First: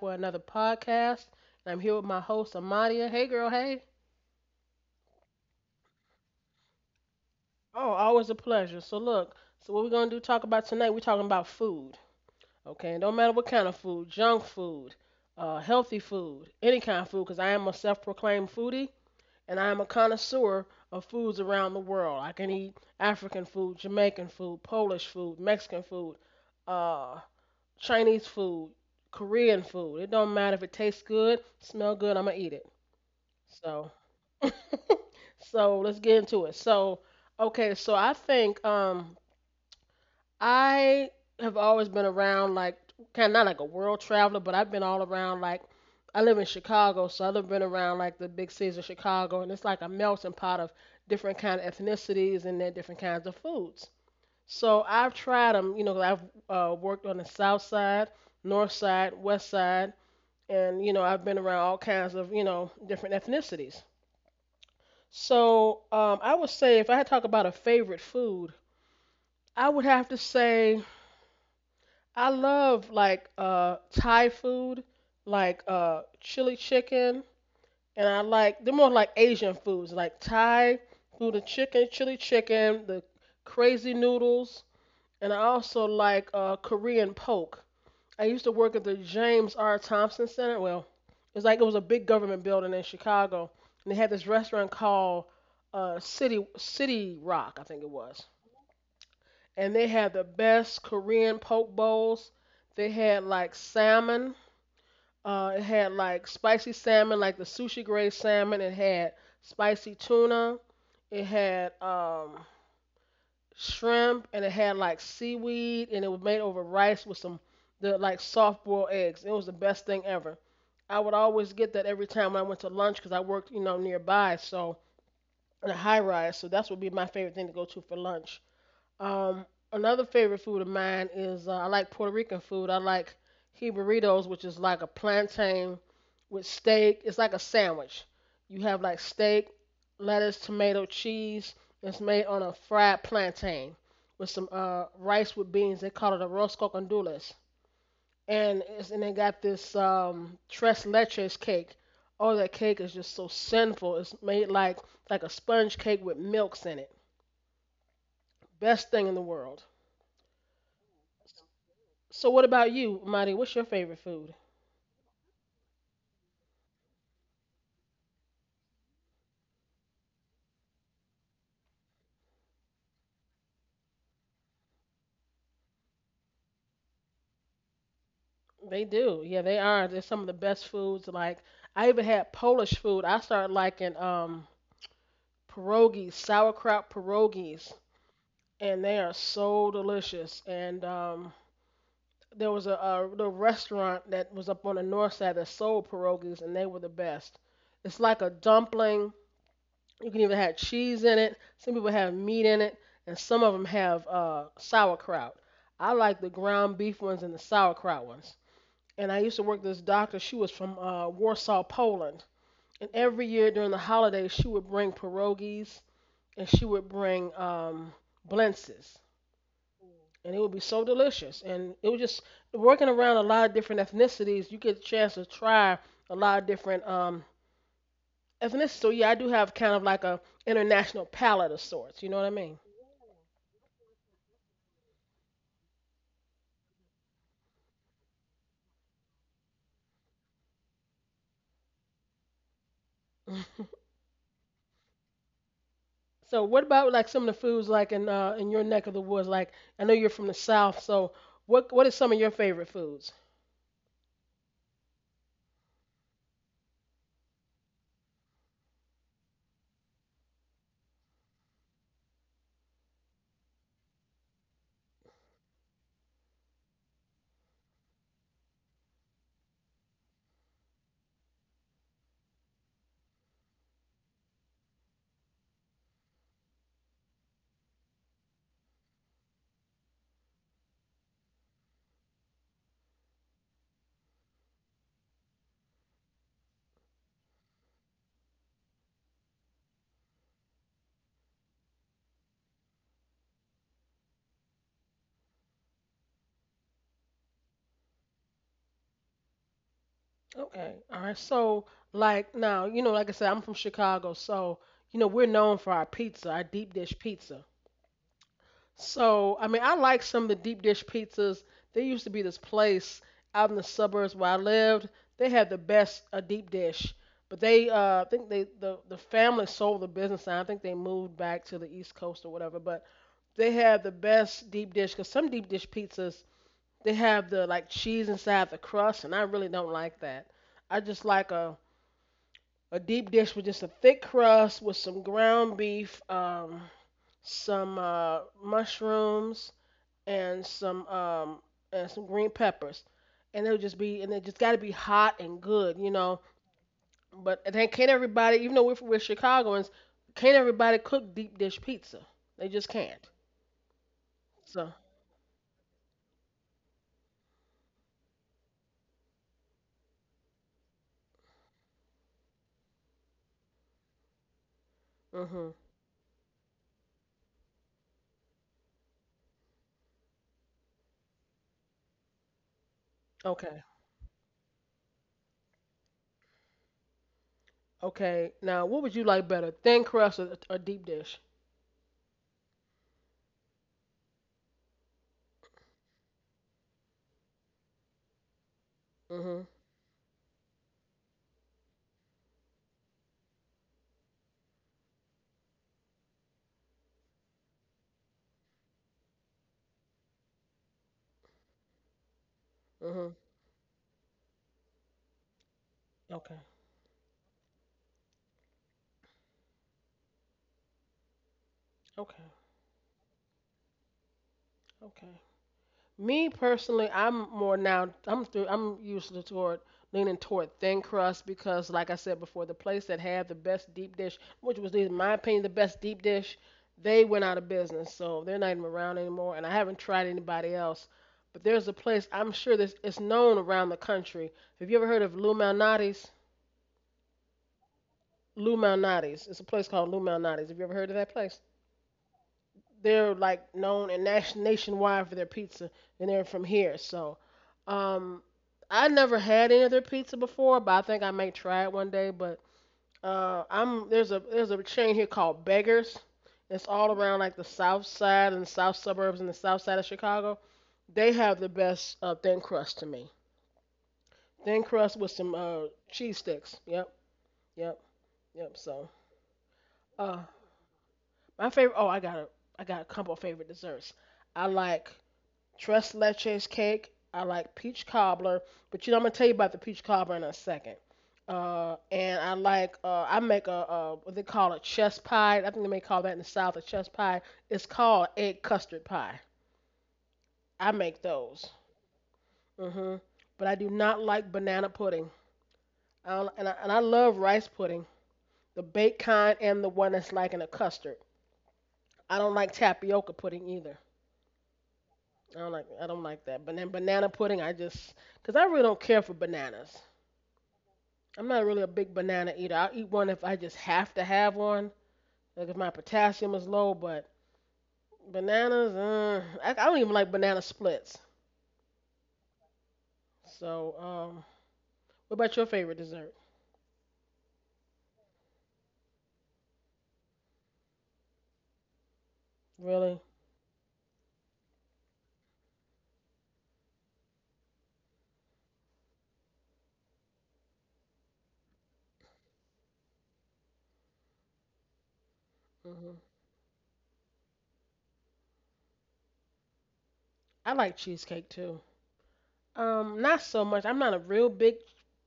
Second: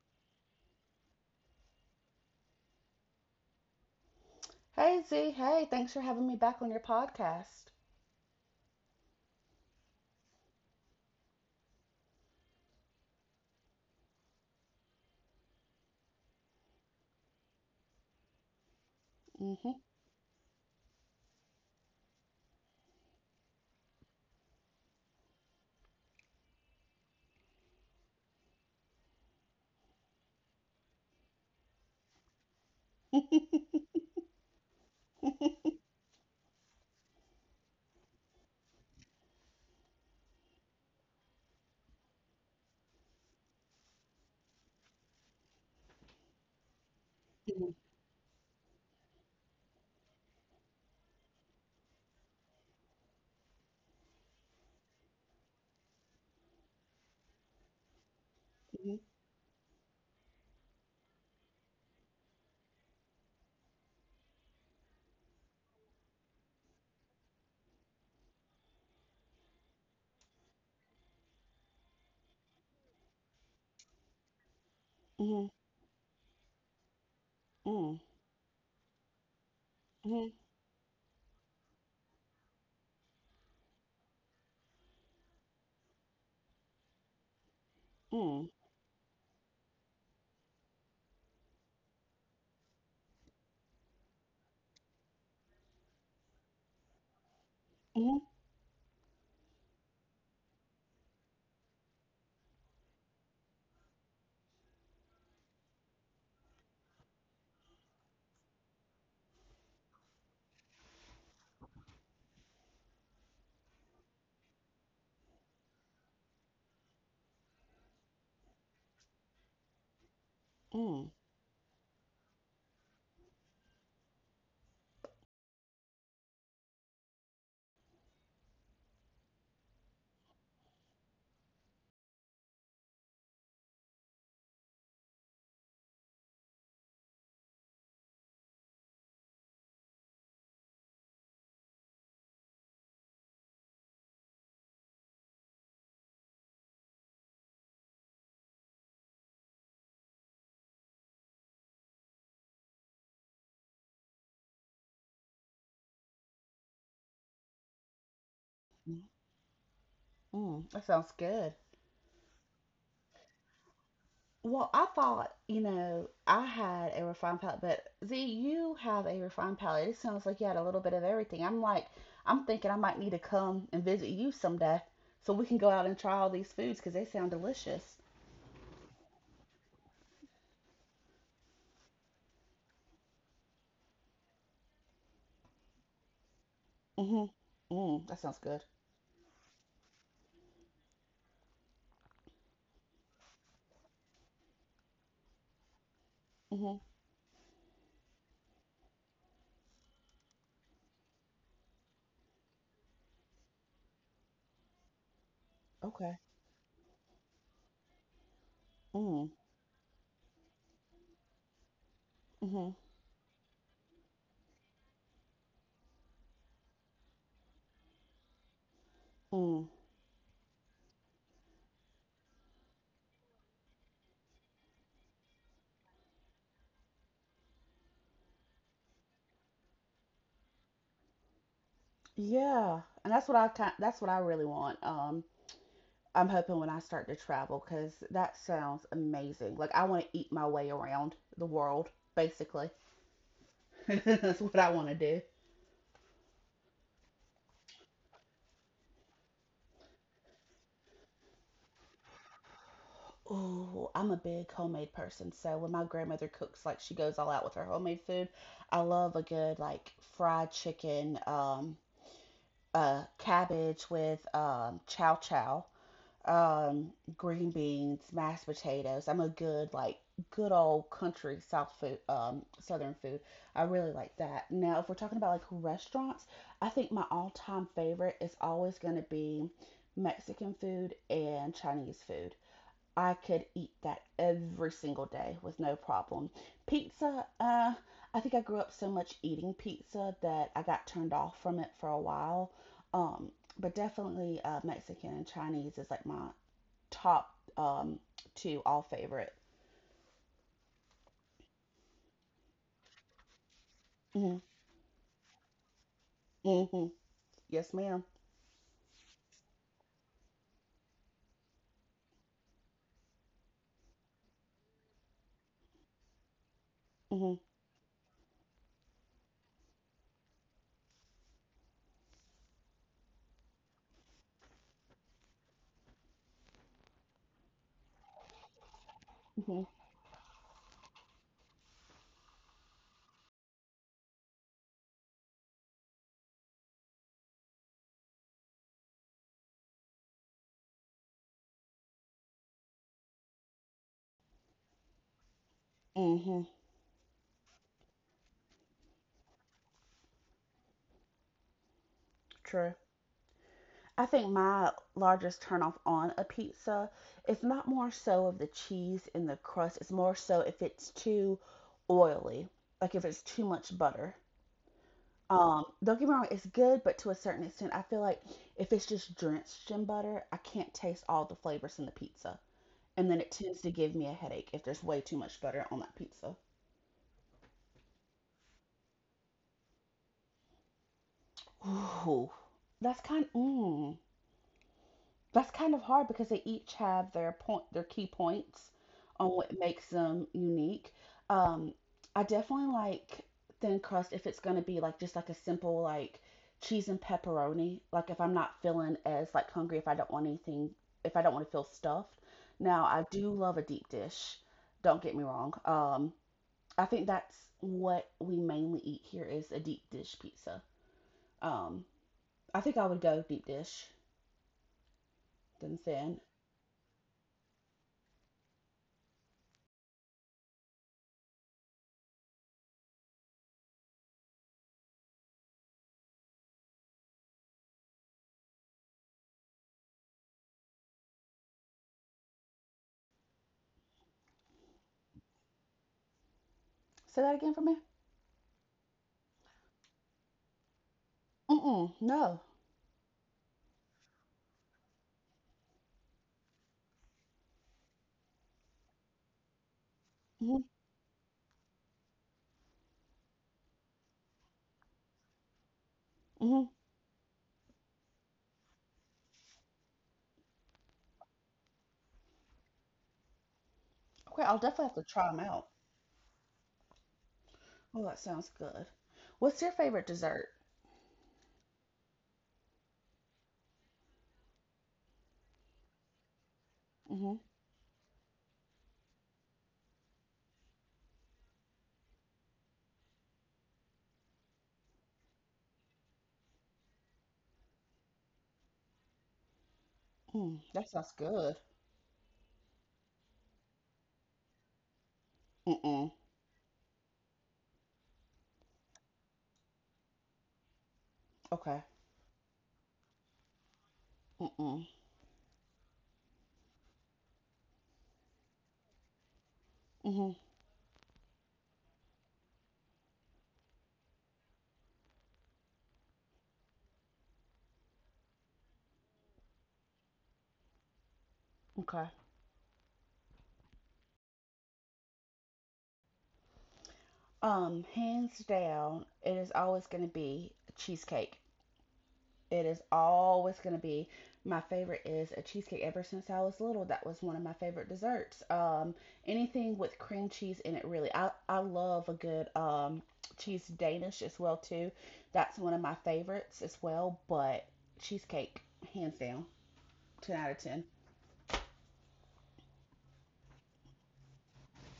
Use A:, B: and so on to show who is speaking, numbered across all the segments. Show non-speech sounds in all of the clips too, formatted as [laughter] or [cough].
A: with another podcast. And I'm here with my host, Amadia. Hey, girl, hey.
B: Hey Z, hey, thanks for having me back on your podcast.
A: Oh, always a pleasure. So, look, so what we're going to do talk about tonight, we're talking about food. Okay, and don't matter what kind of food, junk food, healthy food, any kind of food, because I am a self proclaimed foodie and I am a
B: Mhm,
A: connoisseur of foods around the world. I can eat African food, Jamaican food, Polish food, Mexican food, uh, Chinese food, Korean food. It don't matter if it tastes good, smell good, I'm gonna eat it.
B: mhm,
A: So, so, let's get into it. So, okay, so I think I have always been around like kind of not like a world traveler, but I've been all around like I live in Chicago, so I've been
B: mhm,
A: around like the big cities of Chicago, and it's like a melting pot of different kind of ethnicities and their different kinds of foods. So I've tried them, 'cause I've worked on the south side, north side, west side, and I've been around all kinds of different ethnicities. So I would say if I had to talk about a favorite food, I would have to say I love like Thai food,
B: mhm,
A: like chili chicken, and
B: mhm,
A: I like they're more like Asian foods, like
B: mhm,
A: Thai food and chicken, chili chicken, the crazy noodles, and I also like Korean poke. I used to
B: mhm.
A: work at the James R. Thompson Center. Well, it was like it was a big government building in Chicago, and they had this restaurant called City Rock, I think it was.
B: Mhm.
A: And they had the best Korean poke bowls. They had like salmon. It had like spicy salmon, like the sushi grade salmon. It had spicy tuna. It had shrimp, and it had like seaweed, and it was made over rice with some the like soft boiled eggs. It was the best thing ever. I would always get that every time when I went to lunch because I worked nearby, so in a high rise. So that's what would be my favorite thing to go to for lunch. Um, another favorite food of mine is I like Puerto Rican food. I like he burritos, which is like a plantain with steak. It's like a sandwich. You have like steak, lettuce, tomato, cheese. It's made on a fried plantain with some rice with beans. They call it a arroz con gandules and they got this tres leches cake. Oh, that cake is just so sinful. It's made like a sponge cake with milks in it. Best thing
B: Mhm.
A: in the world.
B: Mhm. That sounds good.
A: So what about you, Marty? What's your favorite food?
B: Well, I thought you know, I had a refined palate, but Z, you have a refined palate. It sounds like you had a little bit of everything. I'm like, I'm thinking I might need to come and visit you someday so we can go out and try all these foods because they sound delicious.
A: They do. Yeah, they are. They're some of the best foods. Like I even had Polish food. I started liking pierogies, sauerkraut
B: Mm-hmm.
A: pierogies,
B: Mm, that sounds good.
A: and they are so delicious. And there was a the restaurant that was up on the north side that sold pierogies, and they were the
B: Mm-hmm.
A: best. It's like a dumpling. You can even have cheese in it. Some people have meat in it, and some of them have sauerkraut. I like the
B: Okay.
A: ground beef ones and the sauerkraut ones. And I used
B: Mm,
A: to work with this doctor. She was from Warsaw, Poland.
B: mm-hmm.
A: And every year during the holidays, she would bring pierogies and she would bring blintzes
B: Mm.
A: and it would be so delicious. And it was just working around a lot of different ethnicities. You get a chance to try a lot of different ethnicities. So yeah, I do have kind of like a international palate of sorts. You know what I mean?
B: Yeah, and that's what I really want. I'm hoping when I start to travel because that sounds amazing. Like I want to eat my way around the world, basically.
A: [laughs]
B: [laughs] That's what I want to do.
A: So what about like some of the foods like in your neck of the woods? Like I know you're from the South, so what are some of your favorite foods?
B: Oh, I'm a big homemade person, so when my grandmother cooks, like she goes all out with her homemade food. I love a good like fried chicken, cabbage with chow chow, um, green beans, mashed potatoes. I'm a good like good old country South food, Southern food. I really like that. Now, if we're talking about like restaurants, I think my all-time favorite is always going to be Mexican food and Chinese food. I could eat that every single day with no problem. Pizza, uh, I think I grew up so much eating pizza that I got turned off from it for a while. Um, but definitely Mexican and Chinese is like my top, um, two, all favorite.
A: Okay, all right. So like now, like I said, I'm from Chicago,
B: Hmm.
A: so we're known for our pizza, our deep dish
B: Hmm.
A: pizza.
B: Yes, madam.
A: So, I mean, I like some of the deep dish pizzas. There used to be this place out in the suburbs where I lived. They had the best deep dish, but
B: Mm-hmm.
A: they, I think they, the family sold the business. And I think they moved back to the East Coast or whatever. But they had the best deep dish because some deep dish pizzas they have the like cheese inside the crust, and I really don't
B: Mm-hmm.
A: like that. I just like a deep dish with just a thick crust with some ground beef, some mushrooms and some um and some green peppers. And it just gotta be hot and good.
B: Mm-hmm.
A: But then can't everybody even though we're Chicagoans, can't everybody cook deep dish pizza? They just
B: True.
A: can't.
B: I think
A: So
B: my largest turnoff on a pizza is not more so of the cheese and the crust. It's more so if it's too oily, like if it's too much butter.
A: mhm.
B: Don't get me wrong, it's good, but to a certain extent, I feel like if it's just drenched in butter, I can't taste all the flavors in the pizza. And then it
A: Okay.
B: tends to give me a headache if there's way too much butter on that pizza.
A: Okay. Now what would you like better? Thin crust or deep dish?
B: Ooh, that's kind. Mm, that's kind of hard because they each have their point, their key points on
A: Mhm.
B: what makes them unique. Um, I definitely like thin crust if it's gonna be like just like a simple like cheese and pepperoni. Like if I'm not feeling as like hungry, if I don't want anything, if I don't want to feel stuffed. Now
A: Mhm.
B: I do love a deep dish. Don't get me wrong.
A: Okay.
B: I think that's what we mainly eat here is a deep dish pizza. Um,
A: Okay.
B: I think I would go deep dish.
A: Okay.
B: Then
A: Me
B: saying,
A: personally, I'm more now. I'm through. I'm usually toward leaning toward thin crust because, like I said before, the place that had the best deep dish, which was in my opinion the best deep dish, they went out of business, so they're not even around anymore. And I haven't tried anybody else. But there's a place I'm sure this it's known around the country. Have you ever heard of Lou Malnati's?
B: say that again for me.
A: Lou Malnati's. It's a place called Lou Malnati's. Have you ever heard of that place?
B: Mm-mm, no.
A: They're like known and nationwide for their pizza, and they're from here. So, um, I never had any of their pizza before, but
B: Mm-hmm,
A: I think I may try it one day. But I'm there's a chain here called Beggars. It's
B: mm-hmm.
A: all around like the South Side and the South suburbs and the South Side of Chicago. They have the best thin crust to me.
B: Okay,
A: Thin
B: I'll
A: crust
B: definitely
A: with
B: have to
A: some
B: try them out.
A: cheese sticks. Yep, yep,
B: Oh, that
A: yep.
B: sounds
A: So,
B: good. What's your
A: uh,
B: favorite dessert?
A: my favorite. Oh, I got a couple of favorite desserts. I like tres leches cake. I
B: Mm-hmm,
A: like peach cobbler, but you know I'm gonna tell you about the peach cobbler in a second. And I make a what they call a chest pie. I think they may call that in the south a chest pie. It's called egg custard pie. I
B: mm,
A: make
B: that sounds
A: those.
B: good.
A: Hmm. But I do not like banana pudding. I
B: Mm-mm,
A: don't, and I love rice pudding, the baked kind and the one that's like in a custard.
B: okay.
A: I don't like tapioca pudding either.
B: Mm-mm,
A: I don't like that. But then banana pudding, I just because I really don't care for bananas.
B: mm-hmm,
A: I'm not really a big banana eater. I'll eat one if I just have to have one, like if my potassium is low. But bananas, I don't even like banana splits.
B: okay.
A: So, what about your favorite dessert?
B: Hands down, it is always going to be cheesecake. It is
A: Really?
B: always going to be my favorite is A cheesecake, ever since I was little, that was one of my favorite desserts. Anything with cream cheese in it, really. I love a good cheese Danish as well too. That's one of
A: Hmm.
B: my favorites as well. But cheesecake, hands down, ten
A: I
B: out of
A: like
B: ten.
A: cheesecake too. Not so much. I'm not a real big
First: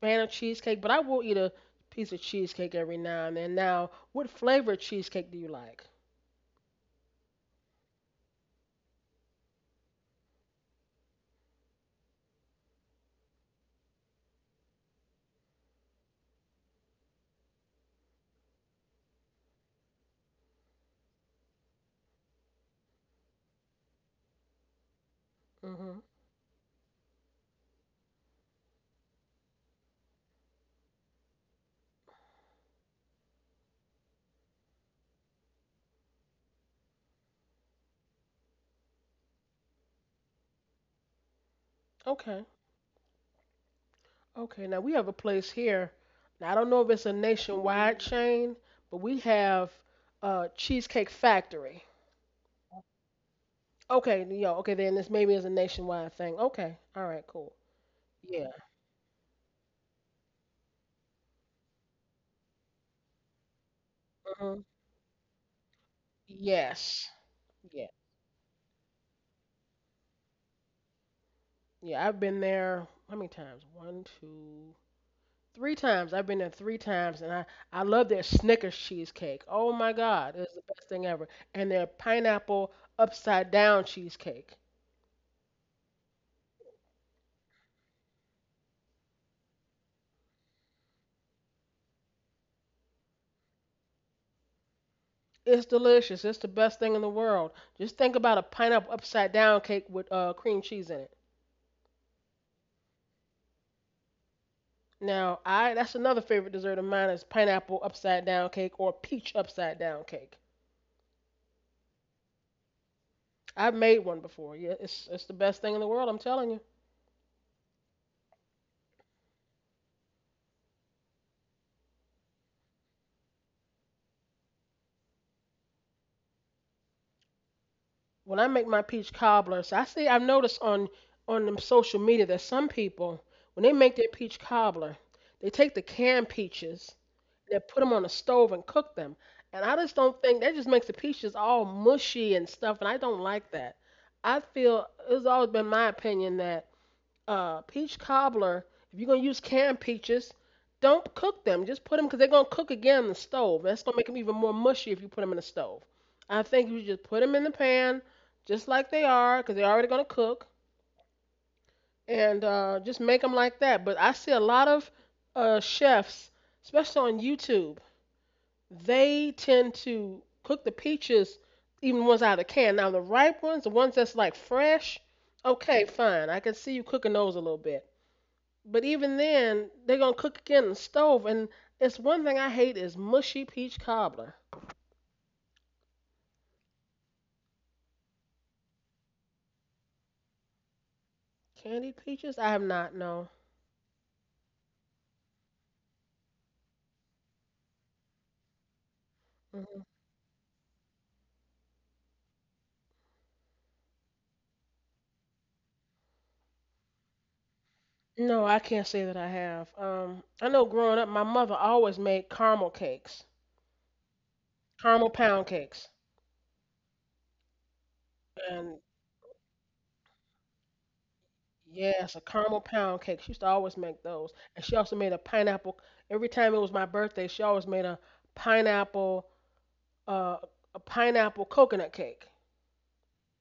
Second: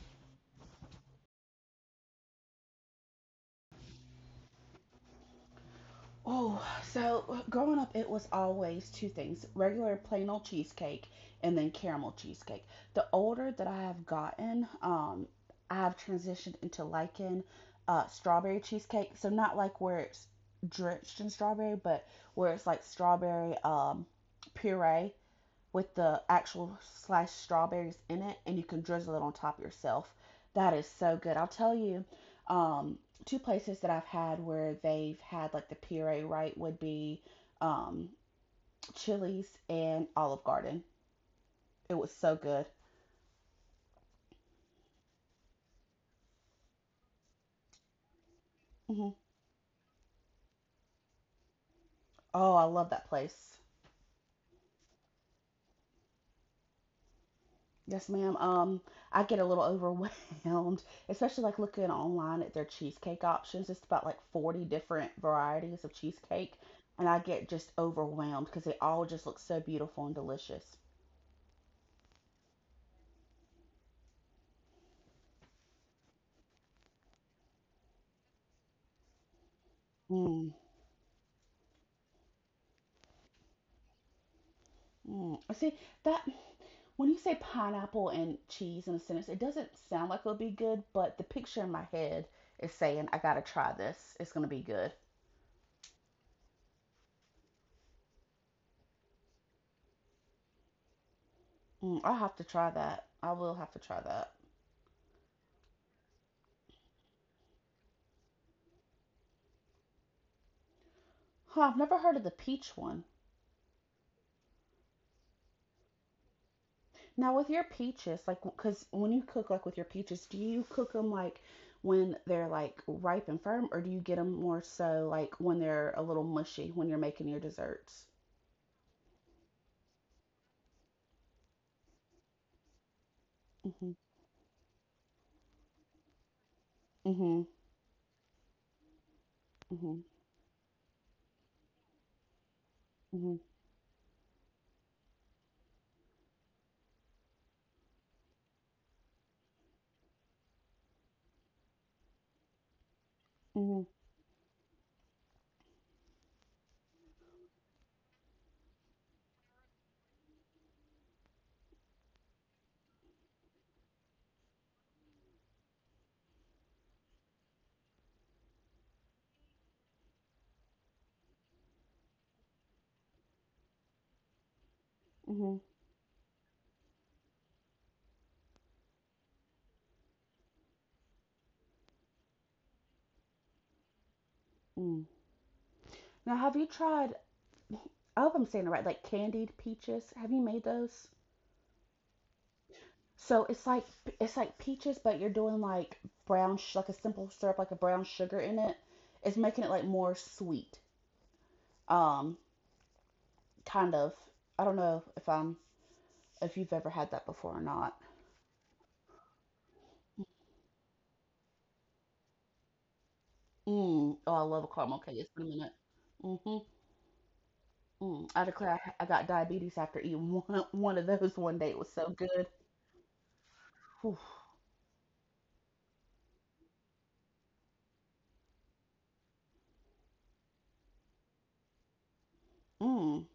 A: fan of cheesecake, but I will eat a piece of cheesecake every now and then. Now, what flavor cheesecake do you like?
B: Oh, so growing up, it was always two things: regular plain old cheesecake and then caramel cheesecake. The older that I have gotten, I've transitioned into liking strawberry cheesecake. So, not like where it's drenched in strawberry, but where it's like strawberry puree with
A: Hmm.
B: the actual sliced strawberries in it, and you can drizzle it on top yourself. That is so good. I'll tell you, um, two places that I've had where they've had like the puree right would be, um, Chili's and Olive Garden. It was so
A: Okay.
B: good.
A: Okay, now we have a place here. Now, I don't know if it's a nationwide chain, but
B: Hmm.
A: we have Cheesecake Factory.
B: Oh, I love that place.
A: Okay, yo, okay, then this maybe is a nationwide thing. Okay, all right, cool.
B: Yes, ma'am.
A: Yeah.
B: I get a little overwhelmed, [laughs] especially like looking online at their cheesecake options. It's about like
A: Hmm.
B: 40 different varieties of cheesecake,
A: Yes.
B: and I get just
A: Yeah.
B: overwhelmed because they all just look so beautiful and delicious.
A: Yeah, I've been there how many times? One, two, three times. I've been there three times, and I love their Snickers cheesecake. Oh my God,
B: Mm,
A: it's the best thing ever. And their pineapple upside down cheesecake.
B: mm. See, that when you say pineapple and cheese in a sentence, it doesn't sound like it'll be good, but the picture in my head is saying, I gotta try this. It's gonna be good.
A: It's delicious. It's the best thing in the world. Just think about a pineapple upside down cake with cream cheese in it.
B: Mm, I'll have to try that. I will have to try that.
A: Now, I that's another favorite dessert of mine is pineapple upside down cake or peach upside down cake.
B: Huh, I've never heard of the peach one.
A: I've made one before. Yeah, it's the best thing in the world. I'm telling you.
B: Now with your peaches, like because when you cook like with your peaches, do you cook them like when they're like ripe and firm, or do you get them more so like when they're a little mushy when you're making your desserts?
A: When I make my peach cobblers, I've noticed on them social media that some people when they make
B: Mhm.
A: their peach cobbler, they take the canned peaches
B: Mhm.
A: they put them on the stove and cook them. And I just
B: Mhm.
A: don't think that just makes the peaches all mushy and stuff, and I don't
B: Mhm.
A: like that. I feel it's always been my opinion that peach cobbler, if you're gonna use canned peaches, don't cook them. Just put them because they're gonna cook again in the stove. That's
B: Mhm.
A: gonna make them even more mushy if you put them in the stove. I think you just put them in the pan, just like they are, because they're already gonna cook, and just make them like that. But I see a lot of chefs, especially on YouTube, they tend to cook the peaches, even the ones out of the can. Now the ripe ones, the ones that's like fresh,
B: Mhm.
A: okay, fine. I can see you cooking those a little bit. But even then, they're gonna cook again in the stove, and it's one thing I hate is mushy peach cobbler.
B: Mm. Now, have you tried? I hope I'm saying it right. Like candied peaches. Have you made those?
A: Candied peaches? I have not. No.
B: So it's like peaches, but you're doing like like a simple syrup, like a brown sugar in it. It's making it
A: Mm-mm.
B: like more sweet. Um, Kind of. I don't know if I'm if you've ever had that before or not.
A: No, I can't say that I have. I know growing up, my mother always made caramel cakes,
B: Mm. Oh, I love a caramel
A: caramel
B: cake. It's
A: pound
B: been a minute.
A: cakes,
B: Hmm. Mm. I declare
A: and
B: I got diabetes after eating [laughs] one of those one day. It was so
A: yes, a
B: good.
A: caramel pound cake. She used to always make
B: Whew.
A: those, and she also made a pineapple. Every time it was my birthday, she always made pineapple, uh, a pineapple coconut cake.
B: Mm.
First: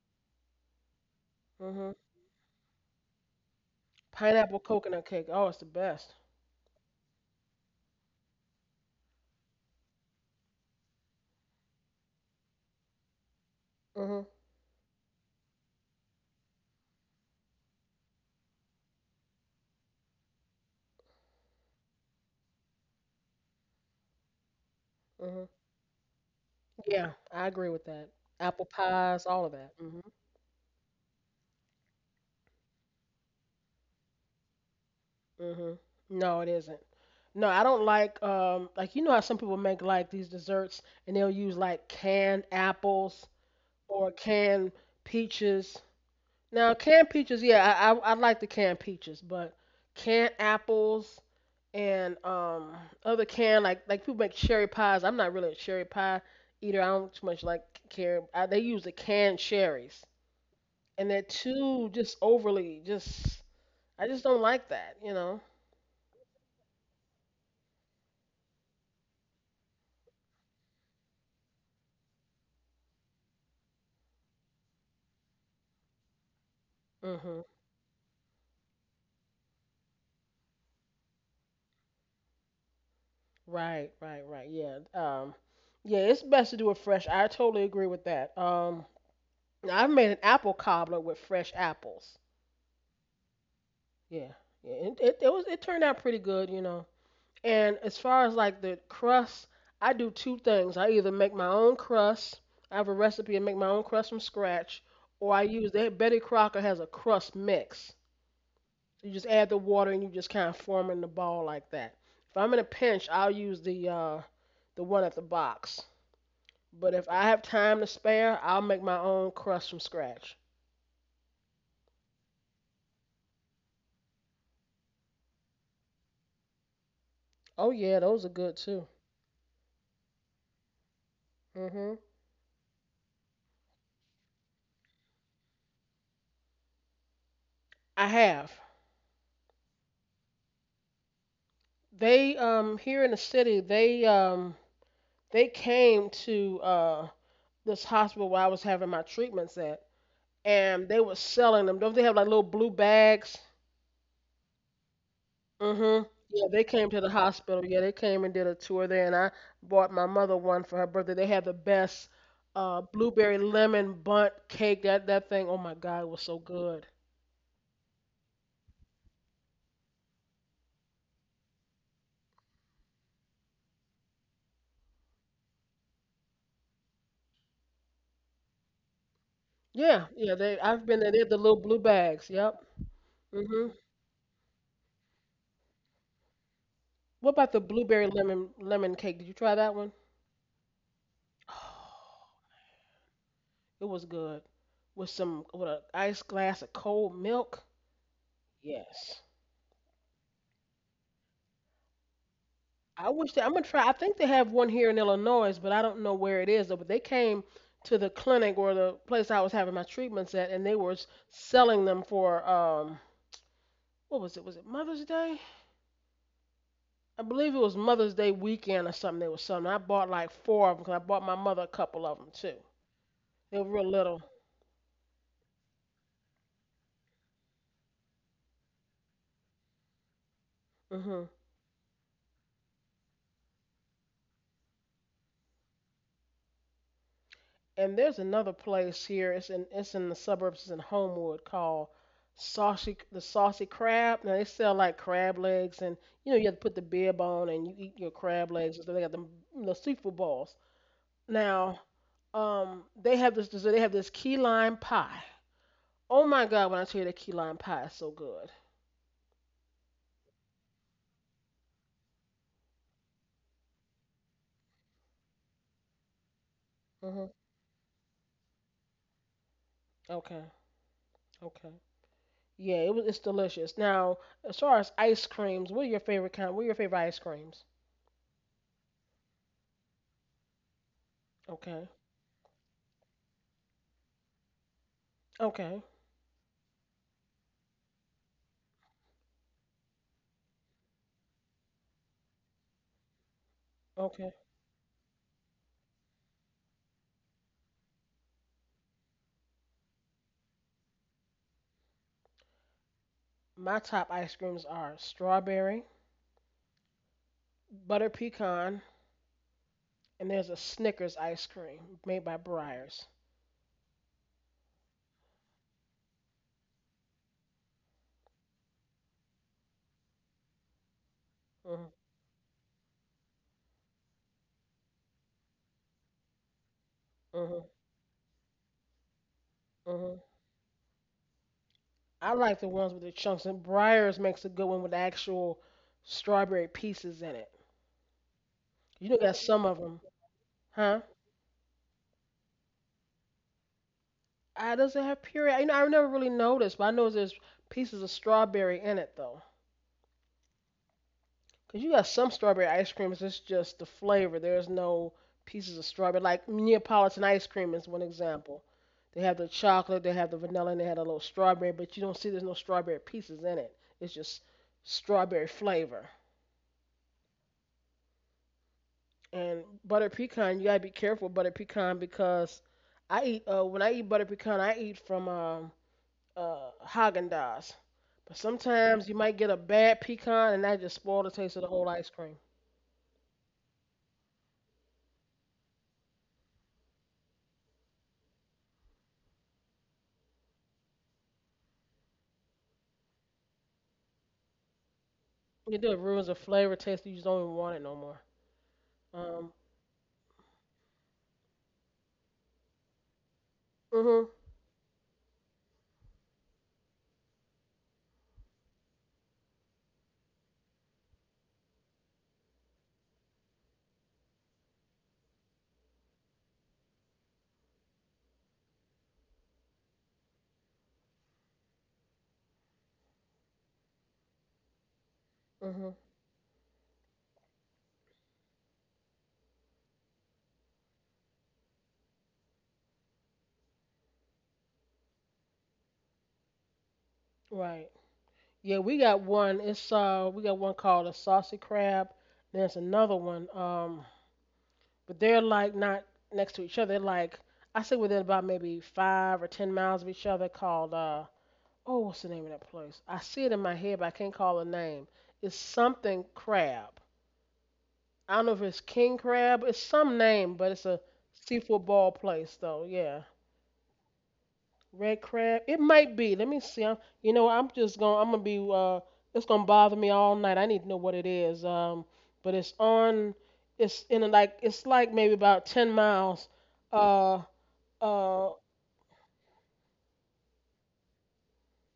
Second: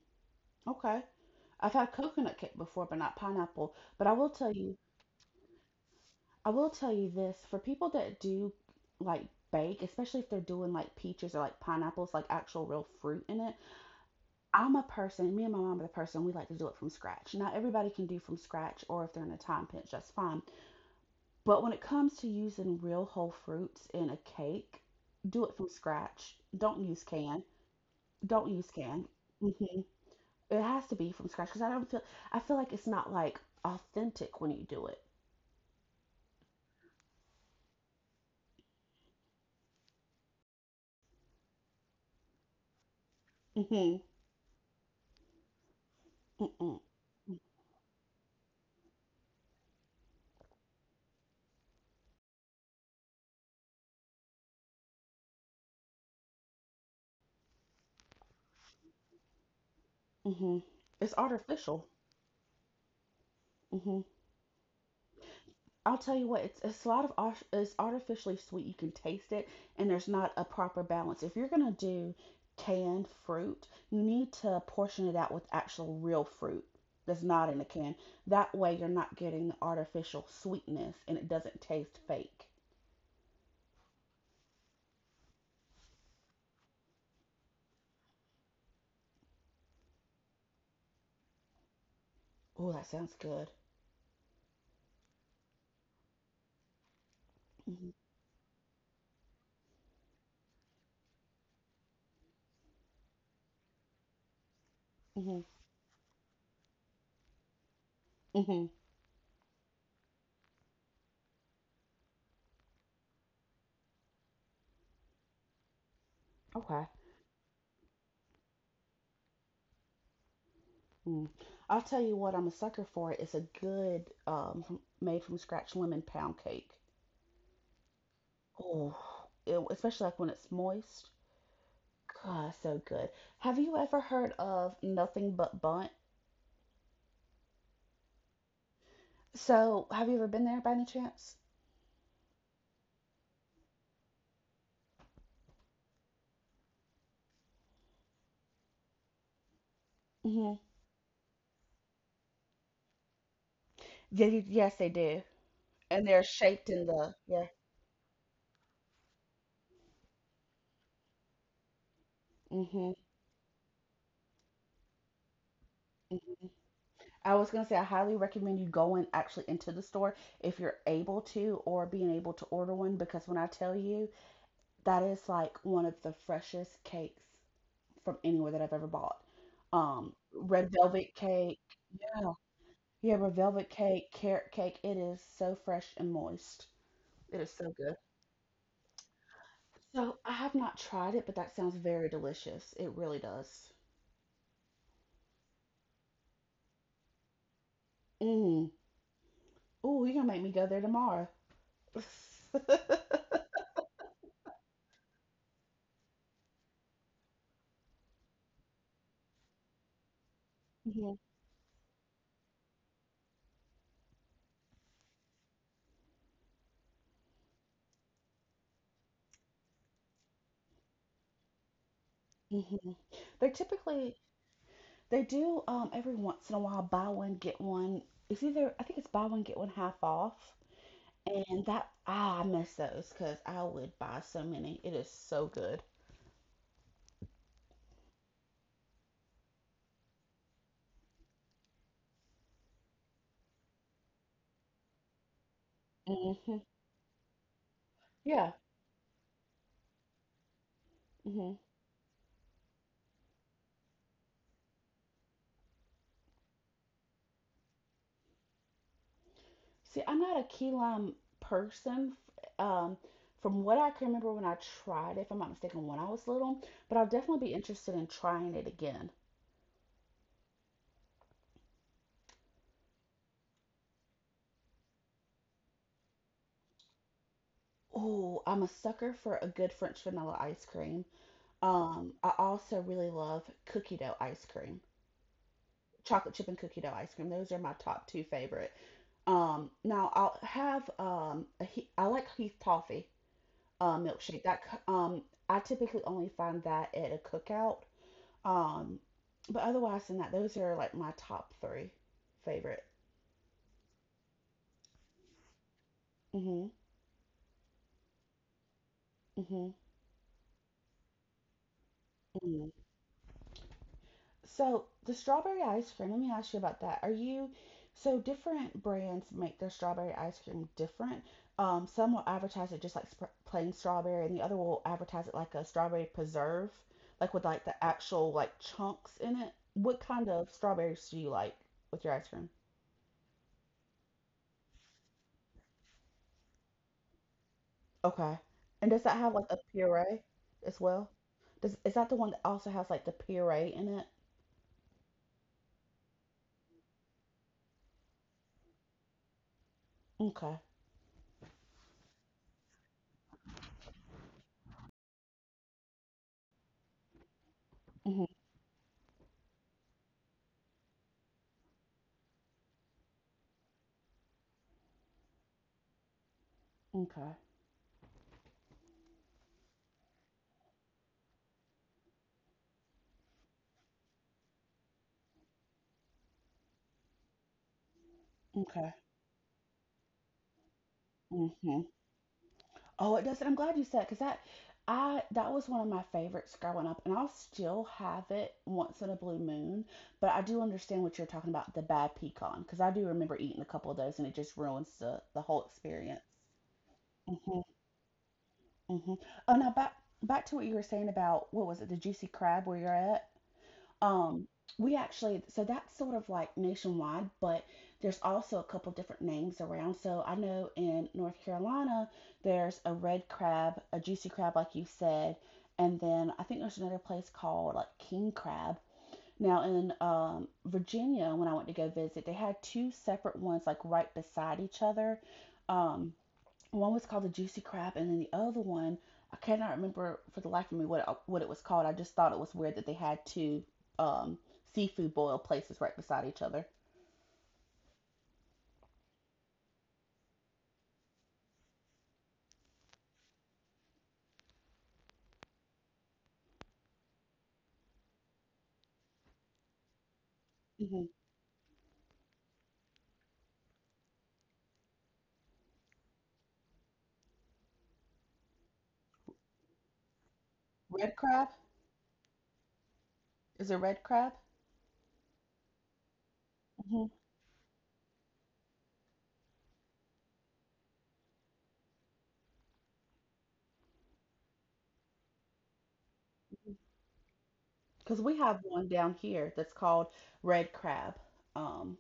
B: Okay. I've
A: Hmm.
B: had coconut cake before, but not pineapple. But I will tell
A: Pineapple
B: you,
A: coconut cake. Oh, it's the best.
B: I will tell you this, for people that do like bake, especially if they're doing like peaches or like pineapples, like actual real fruit in it.
A: Mm-hmm.
B: I'm a person, me and my mom are the person, we like to do it from scratch. Not everybody can do from scratch, or if they're in a time pinch, that's fine. But when it comes to using real whole fruits in a cake,
A: Hmm.
B: do it from scratch. Don't use
A: Yeah,
B: can.
A: I agree with that.
B: Don't
A: Apple
B: use can.
A: pies, all
B: Hmm.
A: of that. Hmm.
B: It has to be from scratch because I feel like it's not like authentic when you do it.
A: Hmm. No, it isn't. No, I don't like you know how some people make like these desserts and they'll use like canned apples
B: Mm-hmm.
A: or canned peaches. Now
B: Mm-mm.
A: canned peaches, yeah, I like the canned peaches, but canned apples and other canned like people make cherry pies. I'm not really a cherry pie eater. I don't too much like care. I, they use the canned cherries.
B: Mm-hmm.
A: And
B: It's
A: they're
B: artificial.
A: too just overly just
B: Mm-hmm.
A: I just don't like that, you know.
B: I'll tell you what, it's a lot of art, it's artificially sweet. You can taste it, and there's not a proper balance. If you're gonna do canned fruit, you need to portion it out with actual real fruit that's
A: Mhm.
B: not in a can. That way, you're not getting the artificial sweetness, and it doesn't taste fake.
A: Right, right, right. Yeah. Yeah, it's best to do it fresh. I totally agree with that. I've made an apple cobbler with fresh apples.
B: Oh, that sounds good.
A: Yeah. Yeah, it turned out pretty good, you know. And
B: Mm.
A: as far as like the crust, I do two things. I either make my own crust. I have a recipe and make my own crust from scratch, or
B: Mhm,
A: I use they Betty Crocker has a crust mix.
B: mhm, mhm.
A: You just add the water and you just kind of form in the ball like that. If I'm in a pinch, I'll use the one at the box.
B: Okay.
A: But if I have time to spare, I'll make my own crust from scratch.
B: Mm. I'll tell you what I'm a sucker for. It's a good, made from scratch lemon pound cake.
A: Oh yeah, those are good too.
B: Oh, it, especially like when it's moist.
A: Mhm.
B: God, so good. Have you ever heard of Nothing But Bunt?
A: I have.
B: So, have you ever been there by any chance?
A: They here in the city, they came to this hospital where I was having my treatments at,
B: Hmm.
A: and they were selling them. Don't they have like little blue bags?
B: Yes, they do. And
A: Mhm.
B: they're
A: Yeah, they
B: shaped in
A: came to the
B: the, yeah.
A: hospital. Yeah, they came and did a tour there, and I bought my mother one for her birthday. They had the best
B: Hmm.
A: blueberry lemon bunt cake. That that thing. Oh my God, it was so good.
B: I was gonna say I highly recommend you going actually into the store if you're able to or being able to order one because when I tell you that is like one of the freshest cakes from anywhere that I've ever bought.
A: Yeah, yeah. They.
B: Red
A: I've been
B: velvet
A: there. They had the
B: cake,
A: little blue bags.
B: oh,
A: Yep.
B: yeah, red velvet
A: Mhm.
B: cake, carrot cake. It is so fresh and moist.
A: What
B: It is
A: about the
B: so good.
A: blueberry lemon cake? Did you try that one? [sighs]
B: So I have not tried it, but that sounds very
A: Oh,
B: delicious. It really does.
A: it was good. With some with an ice glass of cold milk.
B: Mm.
A: Yes.
B: Oh, you're gonna make me go there tomorrow. [laughs]
A: I wish that I'm gonna try. I think they have one here in Illinois, but I don't know where it is. Though. But they came to the clinic or the place I was having my treatments at, and they were
B: Hmm.
A: selling them for what was it? Was it Mother's Day? I believe it was Mother's Day weekend or something. They were selling. I bought like four of them because I bought my mother a couple of them too.
B: Hmm. They
A: They were real
B: typically
A: little.
B: they do every once in a while buy one get one. It's either I think it's buy one get one half off,
A: Mm-hmm.
B: and that ah I miss those because I would buy so many. It is so good.
A: And there's another place here. It's in the suburbs. It's in Homewood called Saucy Crab. Now they sell like crab legs, and you know you have
B: Hmm.
A: to put the bib on and you eat your
B: Yeah.
A: crab legs. So they got the seafood balls.
B: Hmm.
A: Now, they have this dessert. They have this key lime pie. Oh my God! When I tell you that key lime pie is so good.
B: See, I'm not a key lime person. Um, from what I can remember when I tried it, if I'm not mistaken, when I was little, but I'll
A: Hmm.
B: definitely be interested in trying it again.
A: Okay. Okay. Yeah, it was. It's delicious. Now, as far as ice creams, what are your favorite kind? What are your favorite ice creams?
B: Ooh, I'm a sucker for a good French vanilla ice cream.
A: Okay.
B: I also really love cookie dough ice cream,
A: Okay.
B: chocolate chip and cookie dough ice cream. Those are my top two favorite. Now I'll have, I like Heath Toffee
A: Okay.
B: milkshake. I typically only find that at a cookout. Um, but otherwise than that, those are like my top three favorite.
A: My top ice creams are strawberry,
B: Hmm.
A: butter pecan,
B: Hmm.
A: and there's a Snickers ice cream made by
B: Hmm.
A: Breyers.
B: So the strawberry ice cream, let me ask you about that. So different brands make their strawberry ice cream different.
A: Hmm.
B: Some will advertise it just like sp plain strawberry, and the other will advertise it like a strawberry preserve, like with like
A: Hmm.
B: the actual like chunks in it. What
A: Hmm.
B: kind of strawberries do you like with your ice
A: I
B: cream?
A: like the ones with the chunks, and Breyers makes a good one with actual strawberry pieces in it.
B: Okay. And does
A: You know,
B: that have
A: got
B: like a
A: some of them,
B: puree as
A: huh?
B: well? Does is that the one that also has like the puree in it?
A: I does not have puree? You know, I never really noticed, but I know there's pieces of strawberry in it though.
B: Okay.
A: Cause you got some strawberry ice creams. It's just the flavor. There's no pieces of strawberry. Like Neapolitan ice cream is one
B: Mhm.
A: example. They have the chocolate, they have the vanilla, and they had a little strawberry. But you don't see there's no strawberry pieces in it. It's just strawberry flavor.
B: Okay.
A: And butter pecan, you gotta be careful with butter pecan because I eat when I eat butter pecan, I eat from Haagen Dazs. But
B: Okay.
A: sometimes you might get a bad pecan, and that just spoil the taste of the
B: Mhm.
A: whole ice cream.
B: Oh, it does I'm glad you said because that I that was one of my favorites growing up, and I'll still have it once in a blue moon. But I do understand what you're talking about, the bad pecan, because I do remember eating a couple of those, and it just ruins the whole
A: You do It
B: experience.
A: ruins the flavor, taste. You just don't even
B: Mhm.
A: want it no more.
B: Mhm. Oh,
A: Um.
B: now back to what you were saying about what was it, the Juicy Crab where you're at?
A: Mhm.
B: Um, we actually, so that's sort of like nationwide, but there's also a couple different names around. So I know in North Carolina, there's a Red Crab, a Juicy Crab, like you said, and then I think there's another place called like King Crab. Now in Virginia, when I went to go visit, they had two separate ones like right beside each other.
A: Mhm.
B: Um, One was called the Juicy Crab, and then the other one I cannot remember for the life of me what it was called. I just thought it was weird that they had two um, seafood boil places right beside each other.
A: Right. Yeah, we got one. It's we got one called a saucy crab. There's another one. But they're like not next to each other. They're like I say within about maybe 5 or 10 miles of each other. Called
B: hmm
A: oh, what's the name of that place? I see it in my head, but I can't call the name. It's something crab. I don't know if it's king crab. It's some name, but it's a
B: Red crab?
A: seafood ball place though. Yeah,
B: Is it red crab?
A: Red crab. It might be. Let me see.
B: hmm
A: You know, I'm just gonna. I'm gonna be. It's gonna bother me all night. I need to know what it is. But it's on. It's in a, like. It's like maybe about 10 miles. Uh,
B: Because we
A: uh,
B: have one down here that's called red crab um,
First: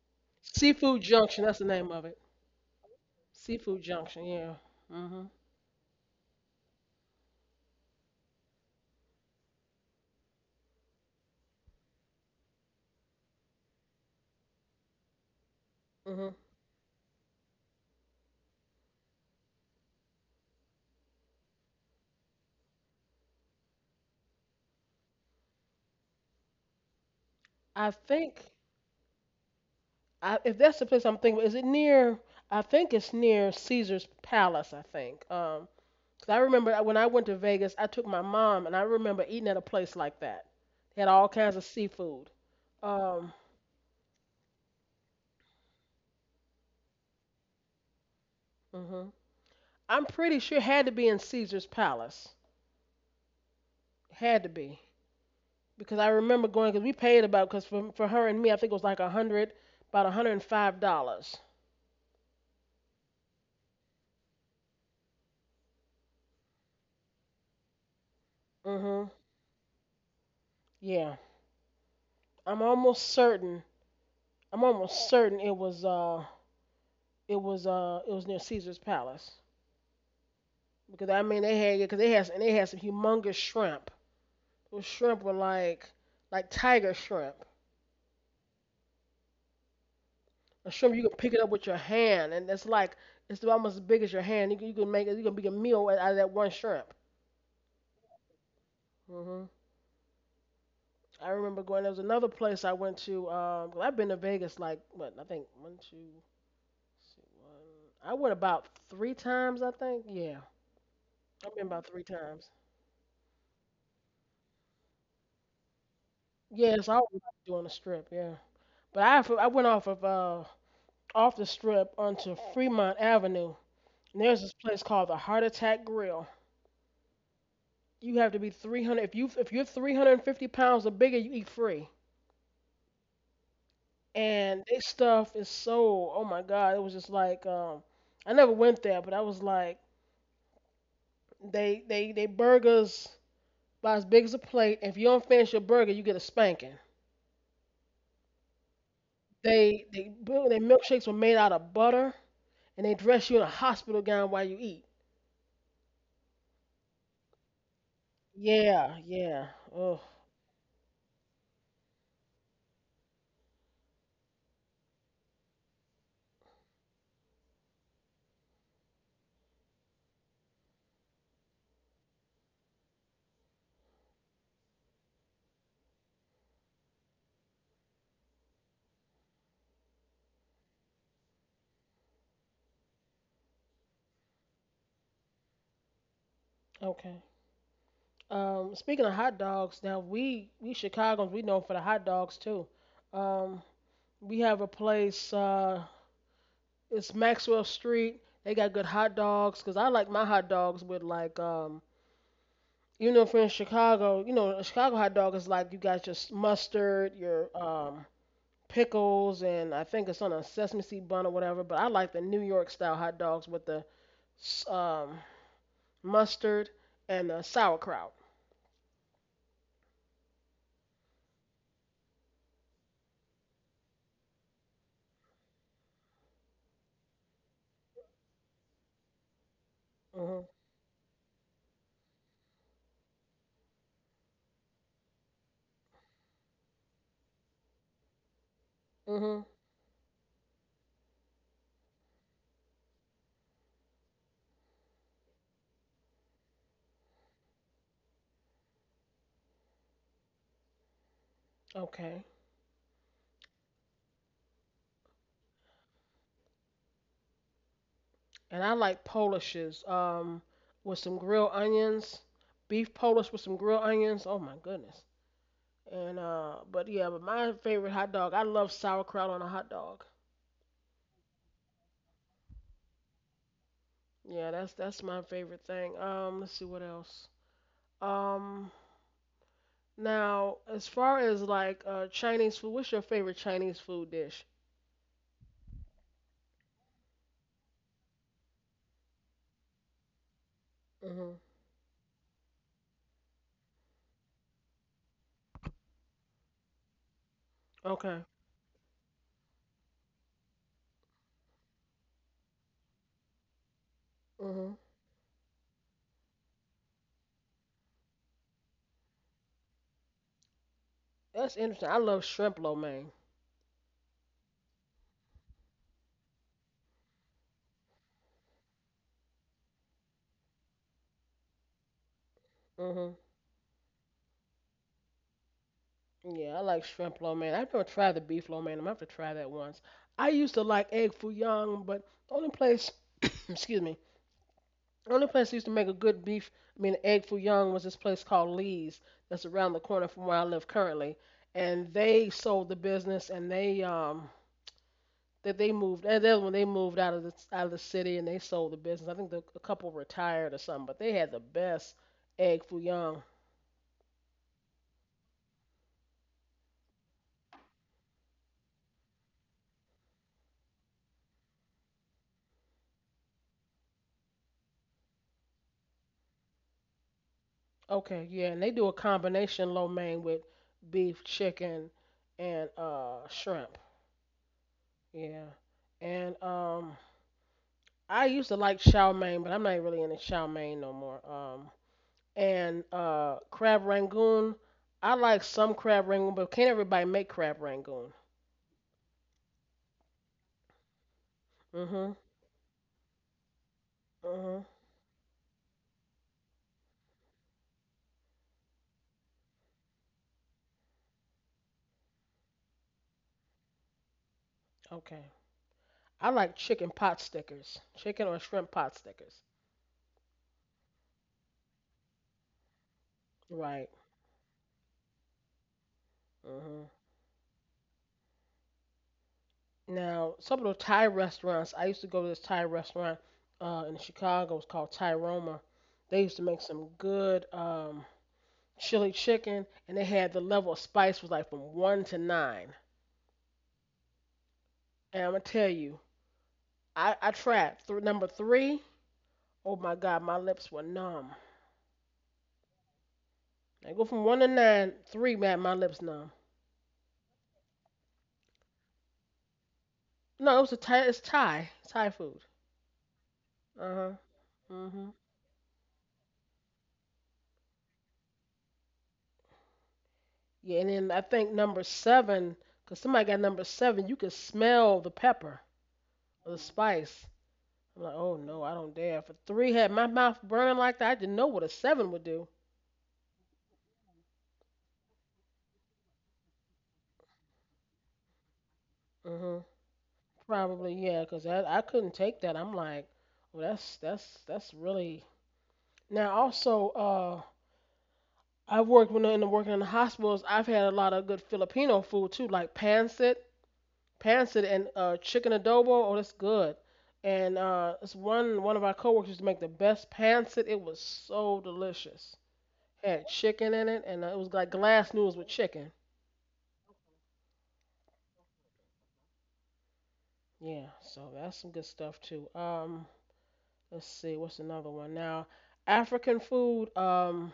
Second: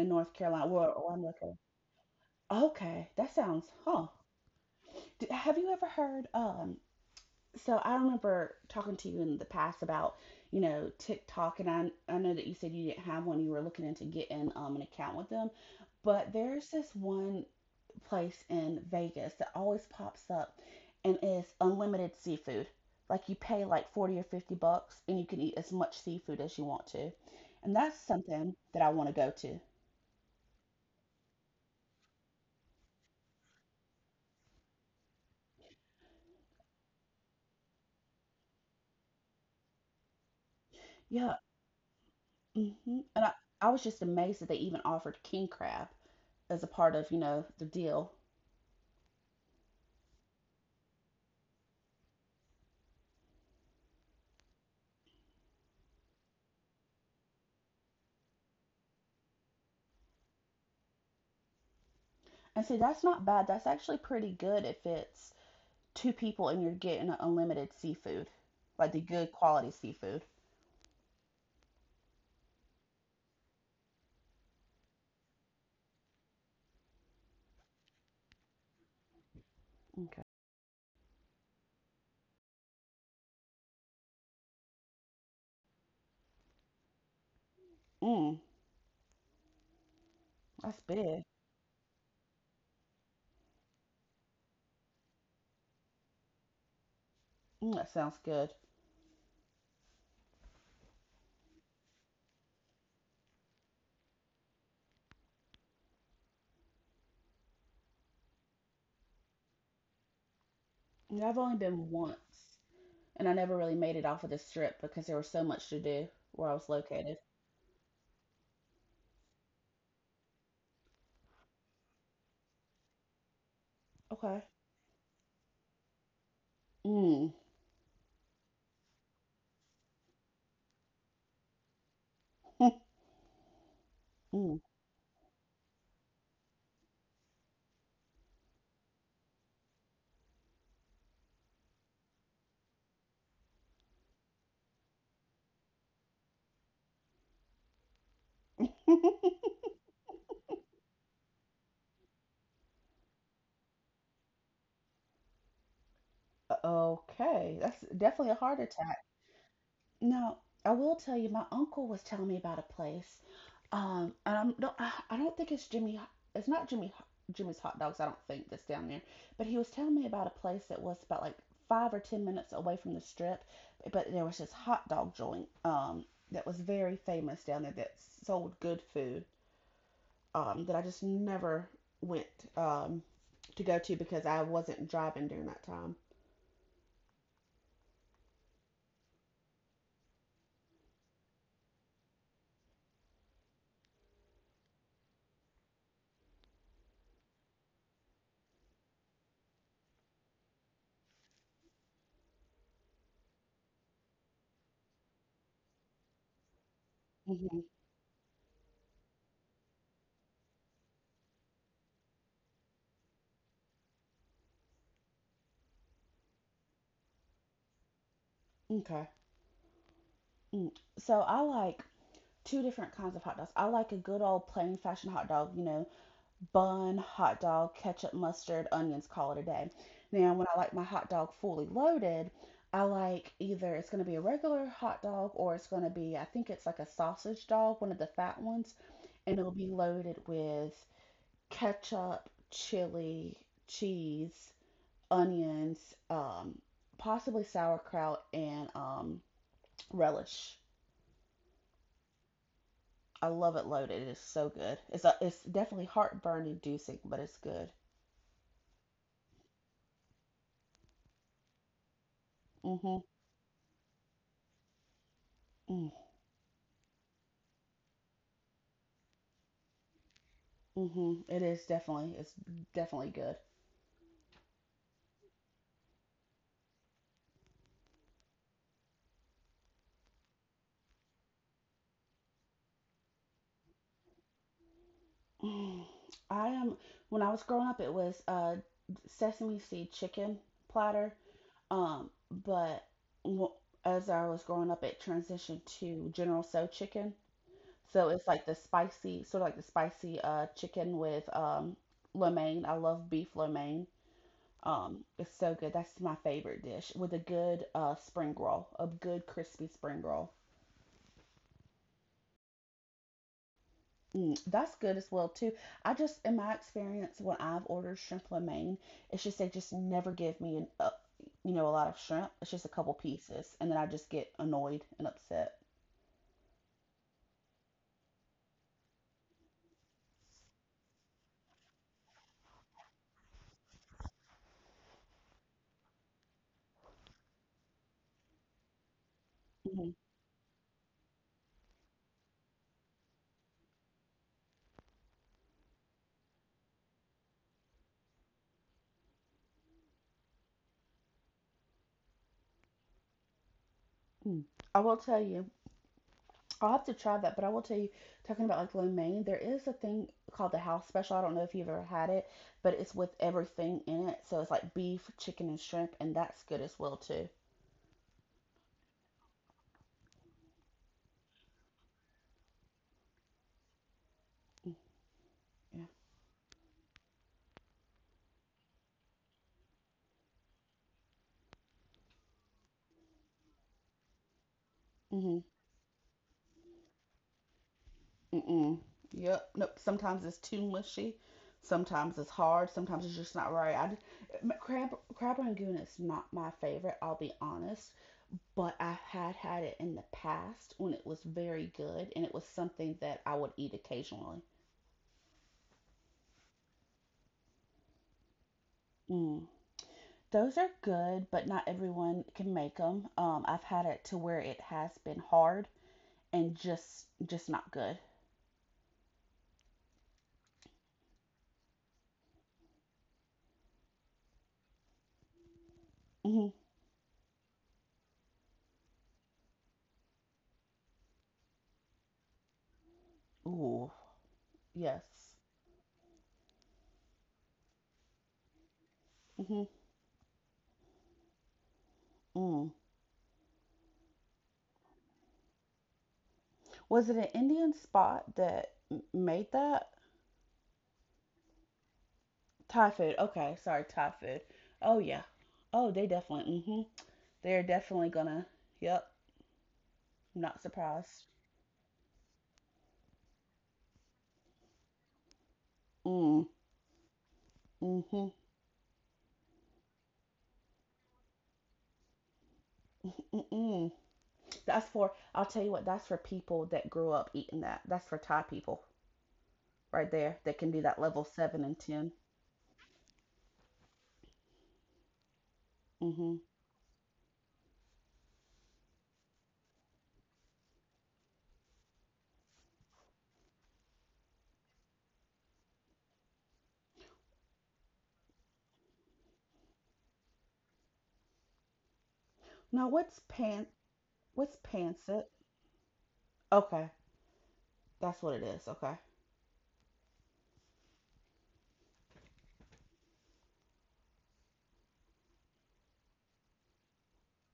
B: in North Carolina. Well,
A: Seafood
B: or North
A: Junction.
B: Carolina.
A: That's the name of it.
B: Okay, that sounds,
A: Seafood
B: huh.
A: Junction. Yeah.
B: D
A: Mhm.
B: Have you ever heard? So I remember talking to you in the past about, you know, TikTok, and I know that you said you didn't have one. You were looking into getting an account with them, but
A: Mhm.
B: there's this one place in Vegas that always pops up and is unlimited seafood. Like you pay like 40 or 50 bucks and you can eat as much seafood as you want to. And
A: I
B: that's
A: think.
B: something that I want to go to.
A: I, if that's the place I'm thinking, is it near? I think it's near Caesar's Palace. I think. 'Cause I remember when I went to Vegas, I took my mom, and I remember eating at a place like that. They had all
B: Yeah.
A: kinds of seafood.
B: hmm And
A: Um,
B: I was just amazed that they even offered king crab as a part of, you know, the deal.
A: mhm. I'm pretty sure it had to be in Caesar's Palace. Had to be because I remember going because we paid about because for her and me, I think it was like a hundred, about $105.
B: And see, that's not bad. That's actually pretty good if it's two people and you're getting unlimited seafood, like the
A: Mhm.
B: good quality seafood.
A: Yeah, I'm almost certain. I'm almost certain it was it was near Caesar's Palace
B: Okay.
A: because I mean they had yeah because they had and they had some humongous shrimp. Those shrimp were like tiger shrimp.
B: Mmm.
A: A
B: That's
A: shrimp you could
B: big.
A: pick it up with your hand, and it's like it's almost as big as your hand. You can make it. You can make a meal out of that one shrimp.
B: Mm, that sounds good.
A: Hmm. I remember going. There was another place I went to. 'Cause I've been to Vegas like what I think one, two, see, one. I went about 3 times. I think yeah,
B: Yeah, I've
A: I've
B: only
A: been about
B: been
A: 3 times.
B: once, and I never really made it off of the strip because there was so much to do where I was
A: Yeah, it's
B: located.
A: always doing the strip. Yeah, but I went off of off the strip onto Fremont Avenue. And there's
B: Okay.
A: this place called the Heart Attack Grill.
B: Mm.
A: You have to be 300, if you if you're 350 pounds or bigger you eat free,
B: [laughs] Mm.
A: and this stuff is so oh my god, it was just like I never went there, but I was like they burgers about as big as a plate, if you don't finish your burger you get a spanking.
B: [laughs]
A: Their milkshakes were made out of butter, and they dress you in a hospital gown while you eat.
B: Okay, that's definitely a heart
A: Yeah,
B: attack.
A: yeah. Oh.
B: Now, I will tell you, my uncle was telling me about a place. And I'm no, I don't think it's Jimmy. It's not Jimmy. Jimmy's hot dogs. I don't think that's down there. But he was telling me about a place that was about like 5 or 10 minutes away from the strip, but there was this hot dog joint that was very famous down there that sold good food that I just never went um to go to because I wasn't driving during that time.
A: Okay. Speaking of hot dogs, now we chicagoans, we know for the hot dogs too. um We have a place. It's Maxwell Street. They got good hot dogs. Cause I like my hot dogs with like You know, if you're in Chicago, you know, a Chicago hot dog is like you got your mustard, your
B: hmm
A: pickles, and I think it's on a sesame seed bun or whatever. But I like the New York style hot dogs with the s- um mustard and the sauerkraut.
B: Okay. Mm. So I like two different kinds of hot dogs. I like a good old plain fashioned hot dog, you know, bun, hot dog, ketchup, mustard, onions, call it a day. Now,
A: Mhm.
B: when I like my hot dog fully loaded, I like either it's going to be a regular hot dog or it's going to be, I think it's like a sausage dog, one of the fat ones, and
A: Mhm.
B: it'll be loaded with ketchup, chili, cheese, onions, um, possibly sauerkraut, and relish.
A: Okay.
B: I love it loaded. It is so good. It's definitely heartburn inducing, but it's good.
A: And I like Polishes with some grilled onions, beef
B: Mm-hmm.
A: Polish with some grilled onions. Oh my goodness.
B: Mm-hmm.
A: And but yeah, but my favorite hot dog, I love sauerkraut on a hot dog.
B: Mhm. It is definitely. It's definitely good. [sighs]
A: Yeah, that's my favorite thing. Let's see what else. Um, now as far as like Chinese food, what's your favorite Chinese food dish?
B: Mm, I am. When I was growing up, it was sesame seed chicken platter.
A: Mhm.
B: Um, but w- as I was growing up, it transitioned to General So chicken. So
A: Okay.
B: it's like the spicy, sort of like the spicy chicken with lo mein. I love beef lo mein.
A: Mhm.
B: It's so good. That's my favorite dish with a good spring roll, a good crispy spring roll.
A: That's interesting. I love shrimp lo mein.
B: Mm, that's good as well too. I just, in my experience, when I've ordered shrimp romaine, it's just they just never give me you know, a lot of shrimp. It's just a couple
A: Mhm.
B: pieces, and then I just get annoyed and upset.
A: Yeah, I like shrimp lo mein. I've never tried the beef lo mein. I'm gonna have to try that once. I used to like egg foo young, but the only place, [coughs] excuse me, only place that used to make a good beef, I mean egg foo young, was this place called Lee's that's around the
B: Mm-hmm.
A: corner from where I live currently, and they sold the business and they moved, and then when they moved out of the city and they sold the business. I think a couple retired or something, but they had the best egg foo young.
B: I will tell you, I'll have to try that, but I will tell you, talking about like romaine, there is a thing called the house special. I don't know if you've ever had it, but it's with everything in it. So it's like beef, chicken, and shrimp, and that's good as well too.
A: Okay, yeah, and they do a combination lo mein with beef, chicken, and shrimp.
B: Mm.
A: Yeah,
B: Yeah.
A: and I used to like chow mein, but I'm not really into chow mein no more. And Crab rangoon. I like
B: Mhm.
A: some crab rangoon, but can't everybody make crab rangoon?
B: Mm-mm. Yep. Nope. Sometimes it's too mushy.
A: Mm-hmm.
B: Sometimes it's hard. Sometimes it's just not right. M-
A: Mm-hmm.
B: crab crab rangoon is not my favorite. I'll be honest, but I had had it in the past when it was very good, and it was something that I would eat occasionally.
A: Okay. I like chicken pot stickers, chicken or shrimp pot stickers.
B: Mm. Those are good, but not everyone can make them. I've
A: Right.
B: had it to where it has been hard and
A: Mm-hmm.
B: just not good.
A: Now, some of the Thai restaurants. I used to go to this Thai restaurant in Chicago. It's called Thai Roma. They used to
B: hmm
A: make some good chili chicken, and they had the level of spice was like from one to nine.
B: Ooh.
A: And I'm
B: Yes.
A: gonna tell you, I tried number three.
B: hmm
A: Oh my god, my lips were numb.
B: Mm.
A: I go from one to nine, three, man, my lips numb.
B: Was it an Indian spot that made that?
A: No, it was a Thai. It's Thai. Thai food.
B: Thai food. Okay, sorry,
A: Uh
B: Thai
A: huh.
B: food. Oh
A: Mhm.
B: yeah. Oh, they definitely. Mhm. They're definitely gonna. Yep. Not
A: Yeah, and then I
B: surprised.
A: think number seven, cause somebody got number seven. You could smell the pepper,
B: Mm.
A: or the spice. I'm like,
B: Mhm.
A: oh no, I don't dare. For three had my mouth burning like that. I didn't know what a seven would do.
B: Mm. That's for. I'll tell you what. That's for people that grew up eating that. That's for Thai people,
A: Mhm.
B: right there. That can do
A: Probably,
B: that level
A: yeah, cause
B: seven
A: I
B: and
A: I
B: ten.
A: couldn't take that. I'm like, well, that's really. Now
B: Mhm.
A: also, I've worked when in the working in the hospitals. I've had a lot of good Filipino food too, like pancit and chicken adobo. Oh, that's good. And it's one of our coworkers used to make the best pancit. It was so delicious.
B: Now what's
A: Had
B: pan?
A: chicken in it, and it was
B: What's
A: like glass
B: pancit?
A: noodles with chicken.
B: Okay, that's what it is. Okay.
A: Yeah, so that's some good stuff too. Let's see, what's another one now? African food.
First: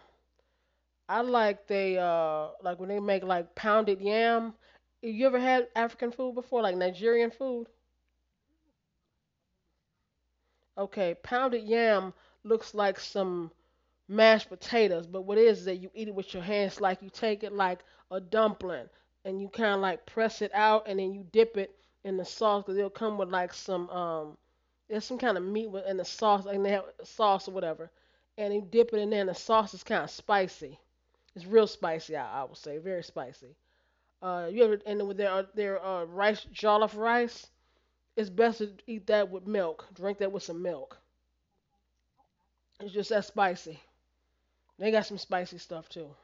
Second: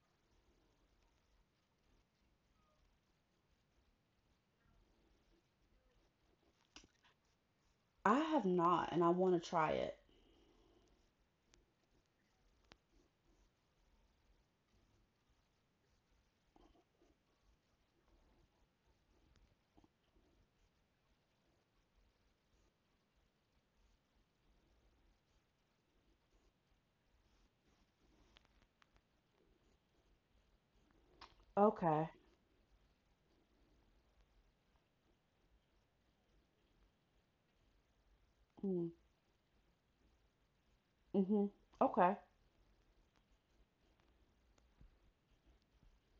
A: I like they like when they make like pounded yam. You ever had African food before, like Nigerian food?
B: I have not, and I want to try it.
A: Okay, pounded yam looks like some mashed potatoes, but what it is that you eat it with your hands, like you take it like a dumpling, and you kind of like press it out, and then you dip it in the sauce, cause it'll come with like some there's some kind of meat with in the sauce, and they have sauce or whatever, and you dip it in there, and the sauce is kind of spicy. It's real
B: Okay.
A: spicy, I would say, very spicy. You ever and with their rice jollof rice, it's best to
B: Mm.
A: eat that with milk. Drink that with some milk.
B: Mhm. Okay.
A: It's just that spicy. They got some spicy stuff too.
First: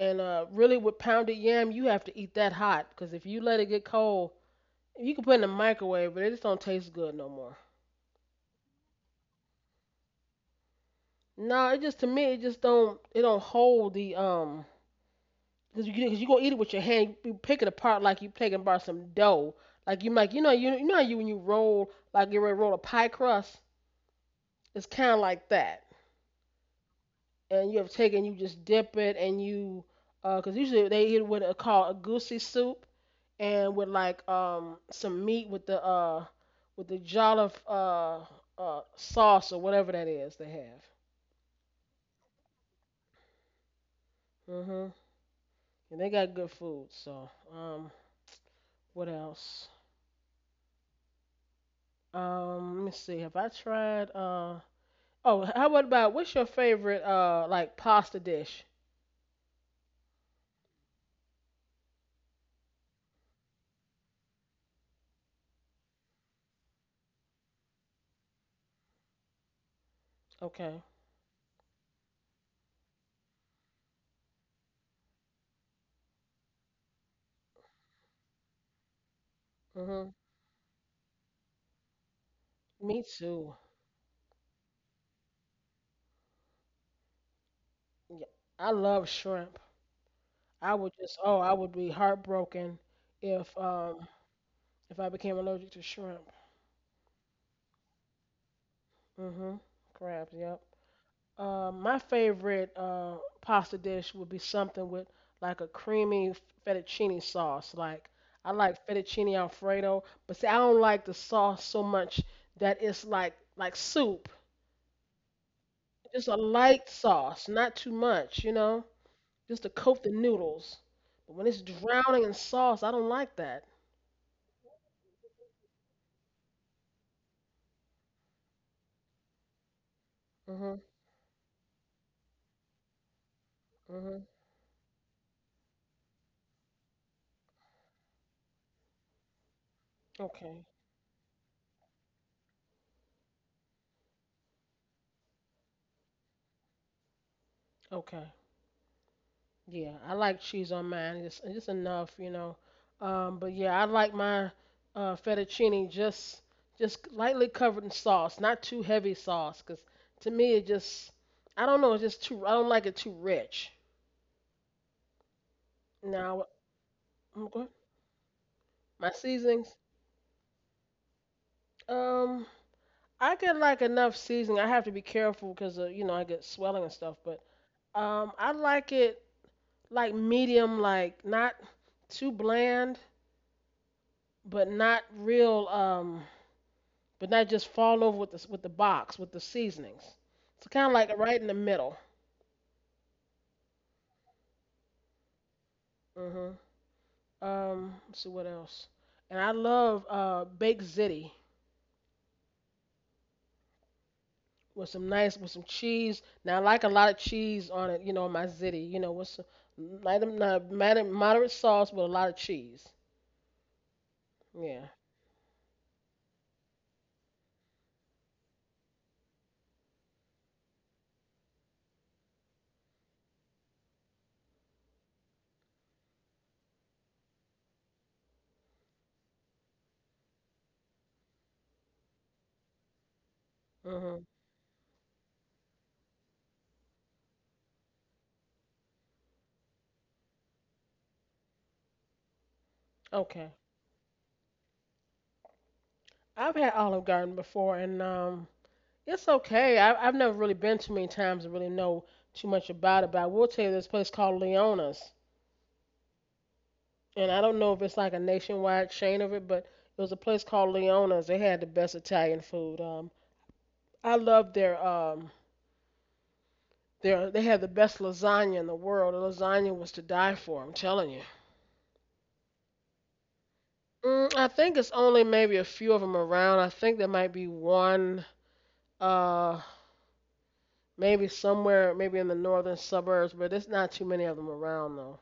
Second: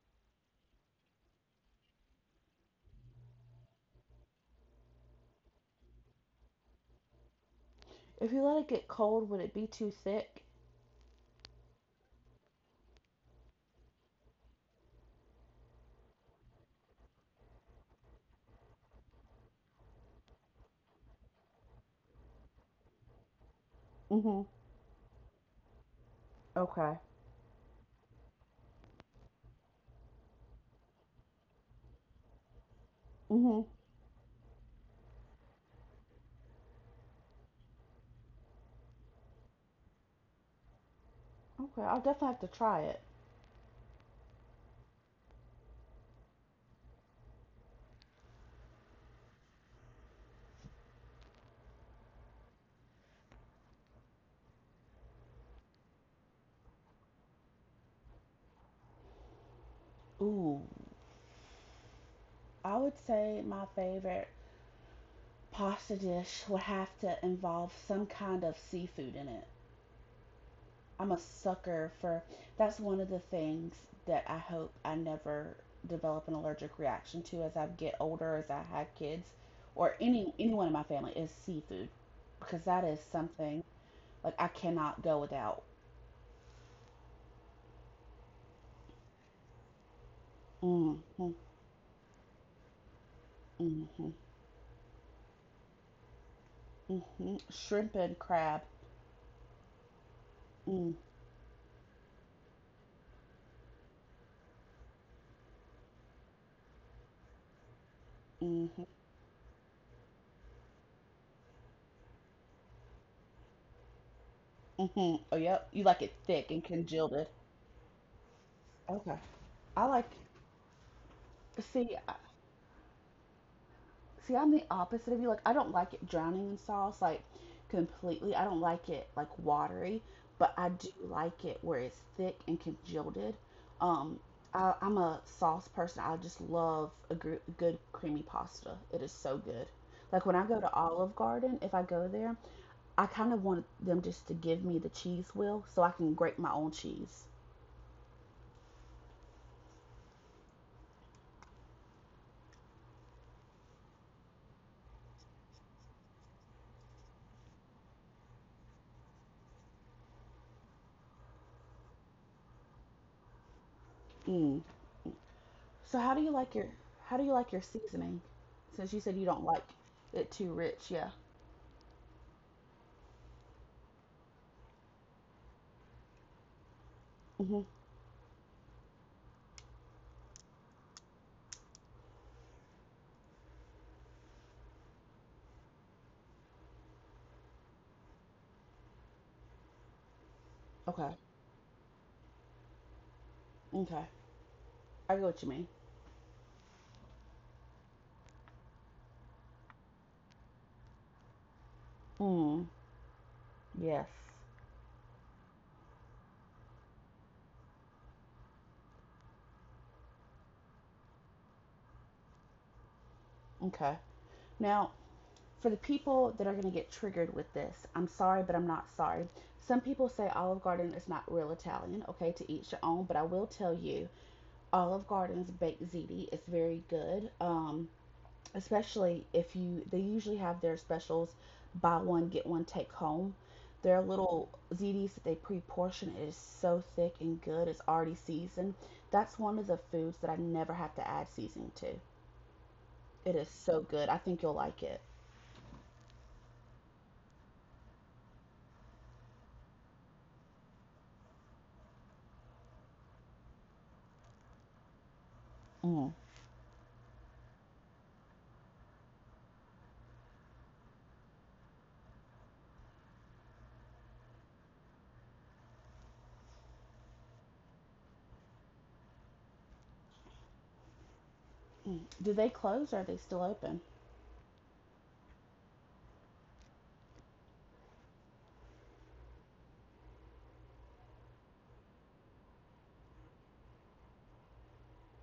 A: And really, with pounded yam, you have to eat that hot because if you let it get cold, you can put it in the microwave, but it just don't taste good no more.
B: If you let it get cold, would it be too thick?
A: No, it just to me, it just don't hold the because you cause you gonna eat it with your hand, you pick it apart like you taking apart some dough. Like you know you you know how you when you roll like you ready to roll a pie crust,
B: Mhm.
A: it's kind of like that.
B: Okay.
A: And you have taken, you just dip it and you, because usually they eat what are called a goosey soup,
B: Mhm.
A: and with like some meat with the jollof sauce or whatever that is they have.
B: Okay, I'll definitely have to try it.
A: Mhm. And they got good food. So what else? Let me see. Have I tried? Oh, how about what's your favorite like pasta dish?
B: Ooh. I would say my favorite pasta dish would have to involve some kind of seafood in it.
A: Okay.
B: I'm a sucker for that's one of the things that I hope I never develop an allergic reaction to as I get older, as I have kids, or
A: Mhm.
B: any anyone in my family is seafood because that is
A: Me too.
B: something like I cannot go without.
A: Yeah, I love shrimp. I would just
B: Mm-hmm,
A: oh, I would be heartbroken if um
B: mm-hmm.
A: if I became allergic to shrimp.
B: Shrimp and crab.
A: Mhm. Crabs, yep.
B: Mm,
A: My favorite pasta dish would be something with like a creamy fettuccine sauce. Like I
B: hmm
A: like fettuccine alfredo, but see I don't like the sauce so much that it's like soup.
B: Oh, yep. You like it
A: Just a
B: thick and
A: light
B: congealed.
A: sauce, not too much, you know?
B: Okay.
A: Just to
B: I
A: coat
B: like.
A: the noodles. But when it's
B: See, I-
A: drowning in sauce, I don't like that.
B: See, I'm the opposite of you. Like, I don't like it drowning in sauce, like completely. I don't like it like watery, but I
A: Mhm.
B: do like it where it's thick and congealed. Um,
A: Mhm.
B: I'm a sauce person. I just love a good creamy pasta. It is so good. Like when I go
A: Okay.
B: to Olive Garden, if I go there I kind of want them just to give me the cheese wheel so I can grate my own cheese.
A: Okay. Yeah, I like cheese on mine, just enough, you know. But yeah, I like my fettuccine just lightly covered in sauce, not too heavy sauce, 'cause to me it just I don't know, it's just too I don't like it too rich.
B: Mm. So how do you
A: Now,
B: like your how do you like
A: I'm
B: your
A: going
B: seasoning? Since you
A: my
B: said you don't like
A: seasonings.
B: it too rich, yeah.
A: Um, I get like enough seasoning. I have to be careful because you know I get swelling and stuff. But
B: hmm
A: I like it like medium, like not too bland, but not real but not just fall over with the box with the seasonings. It's kind of
B: Okay.
A: like right in the middle.
B: Okay. I get what you mean.
A: mm let's see what else. And I love baked ziti
B: Mm. Yes.
A: with some nice with some cheese. Now I like a lot of cheese on it, you know, on my ziti, you know, with some light, moderate sauce with a lot of cheese.
B: Okay. Now,
A: Yeah.
B: for the people that are going to get triggered with this, I'm sorry, but I'm not sorry. Some people say Olive Garden is not real Italian, okay, to each your own, but I will tell you, Olive Garden's baked ziti is very good. Especially if you they usually have their specials buy one get one take home their
A: Mhm.
B: little zds that they pre-portion is so thick and good. It's already seasoned. That's one of the foods that I never have to add seasoning to. It is
A: Okay.
B: so good. I think you'll like it.
A: I've had Olive Garden before, and it's okay. I've never really been too many times to really know too much about it. But I will tell you, this place called Leona's.
B: Mm.
A: And I don't know if it's like a nationwide chain of it, but it was a place called Leona's. They had the best Italian food. I loved their they had the best lasagna in the world. The lasagna was to die for. I'm telling you.
B: Mm. Do they close or are they still open?
A: Mm, I think it's only maybe a few of them around. I think there might be one uh maybe somewhere maybe in the northern suburbs, but there's not too many of them around though.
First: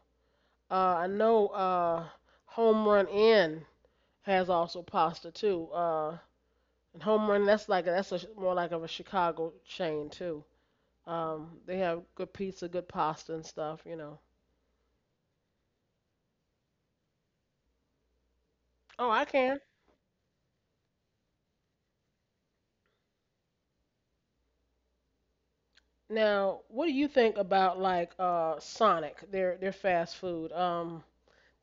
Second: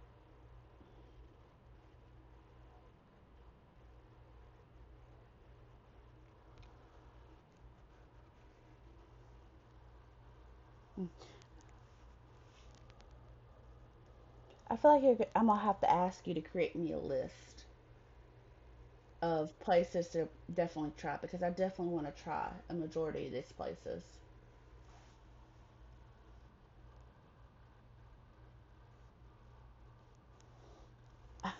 A: I know Home Run Inn has also pasta too. And Home Run, that's like more like of a Chicago chain too.
B: Mm.
A: They have good pizza, good pasta and stuff, you know.
B: I feel like you're, I'm gonna have to ask you to create me a list
A: Oh, I
B: of
A: can.
B: places to definitely try because I definitely want to try a majority of these places.
A: Now, what do you think about like Sonic, their fast food?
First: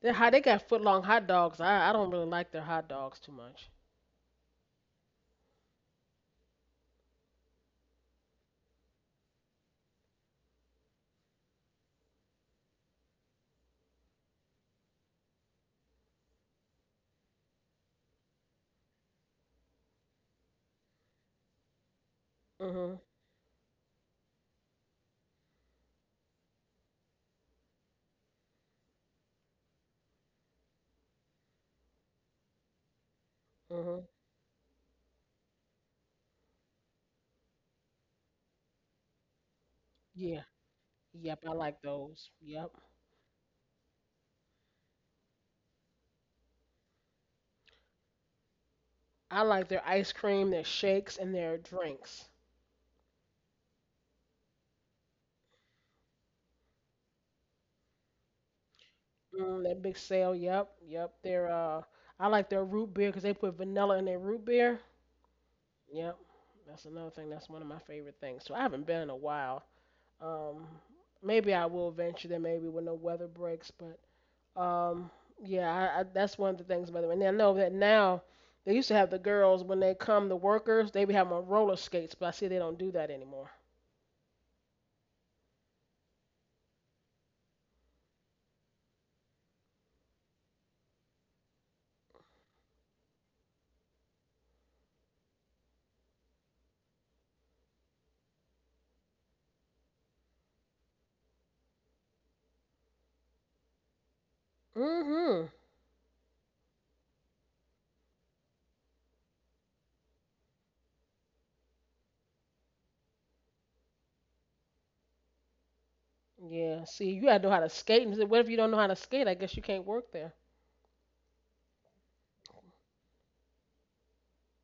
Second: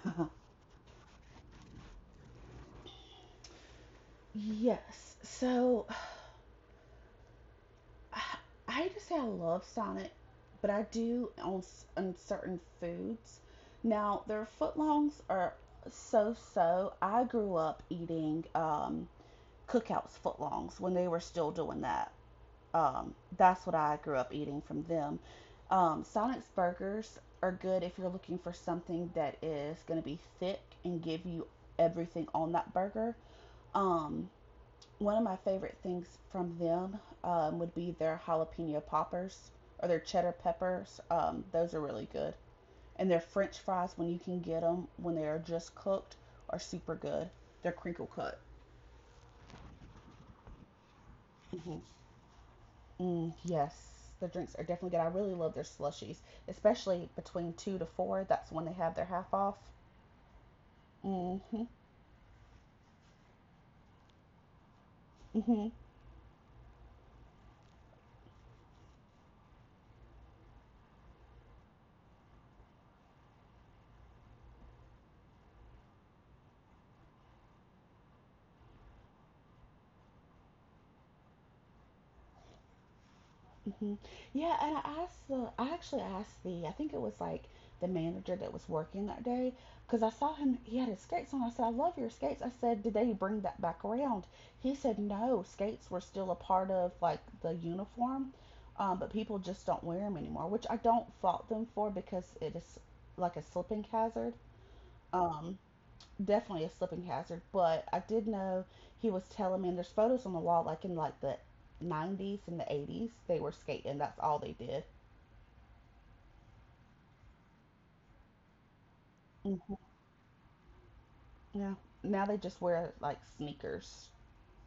A: They how they got foot long hot dogs. I don't really like their hot dogs too much.
B: Yes. So [sighs] I hate to say I love Sonic, but I do on certain foods. Now, their footlongs are so so. I grew up eating cookouts footlongs when they were still doing that.
A: Mhm.
B: That's what I grew up eating from them. Sonic's burgers are good if you're looking for something that is going to be thick and give you everything on that burger.
A: Mhm.
B: Um, one of my favorite things from them, would be their jalapeno poppers or their cheddar
A: Yeah.
B: peppers.
A: Yep, I
B: Those are
A: like
B: really
A: those.
B: good.
A: Yep.
B: And their French fries, when you can get them when they are just cooked, are super good. They're crinkle cut.
A: I like their ice cream, their shakes, and their
B: Mhm.
A: drinks.
B: Mm, yes, the drinks are definitely good. I really love their slushies, especially between two to four. That's when they have their half off.
A: Mm, that big sale. Yep. Yep. Their
B: Mm-hmm.
A: I like their root beer because they put vanilla in their root beer.
B: Mm-hmm.
A: Yep, that's another thing. That's one of my favorite things. So I haven't been in a while. Um, Maybe I will venture there. Maybe when the weather breaks. But um, yeah, that's one of the things about it. And I know that now they used to have the girls when they come, the workers, they be having on roller skates. But I see they don't do that anymore.
B: hmm Yeah, and I asked the, I actually asked the, I think it was like the manager that was working that day, because I saw him, he had his skates on. I said, I love your skates. I said, did they bring that back around? He said, no, skates were still a part of like the uniform, but people just don't wear them anymore, which I don't fault them for because it is like a slipping hazard.
A: Mhm.
B: Um, Definitely a slipping hazard, but I did know he was telling me, and there's photos on the wall, like in like the 90s and the 80s, they were skating. That's all they did.
A: Yeah. See, you gotta know how to skate. And what if you don't know how to skate? I guess you can't
B: hmm
A: work there.
B: Yeah. Now they just wear like sneakers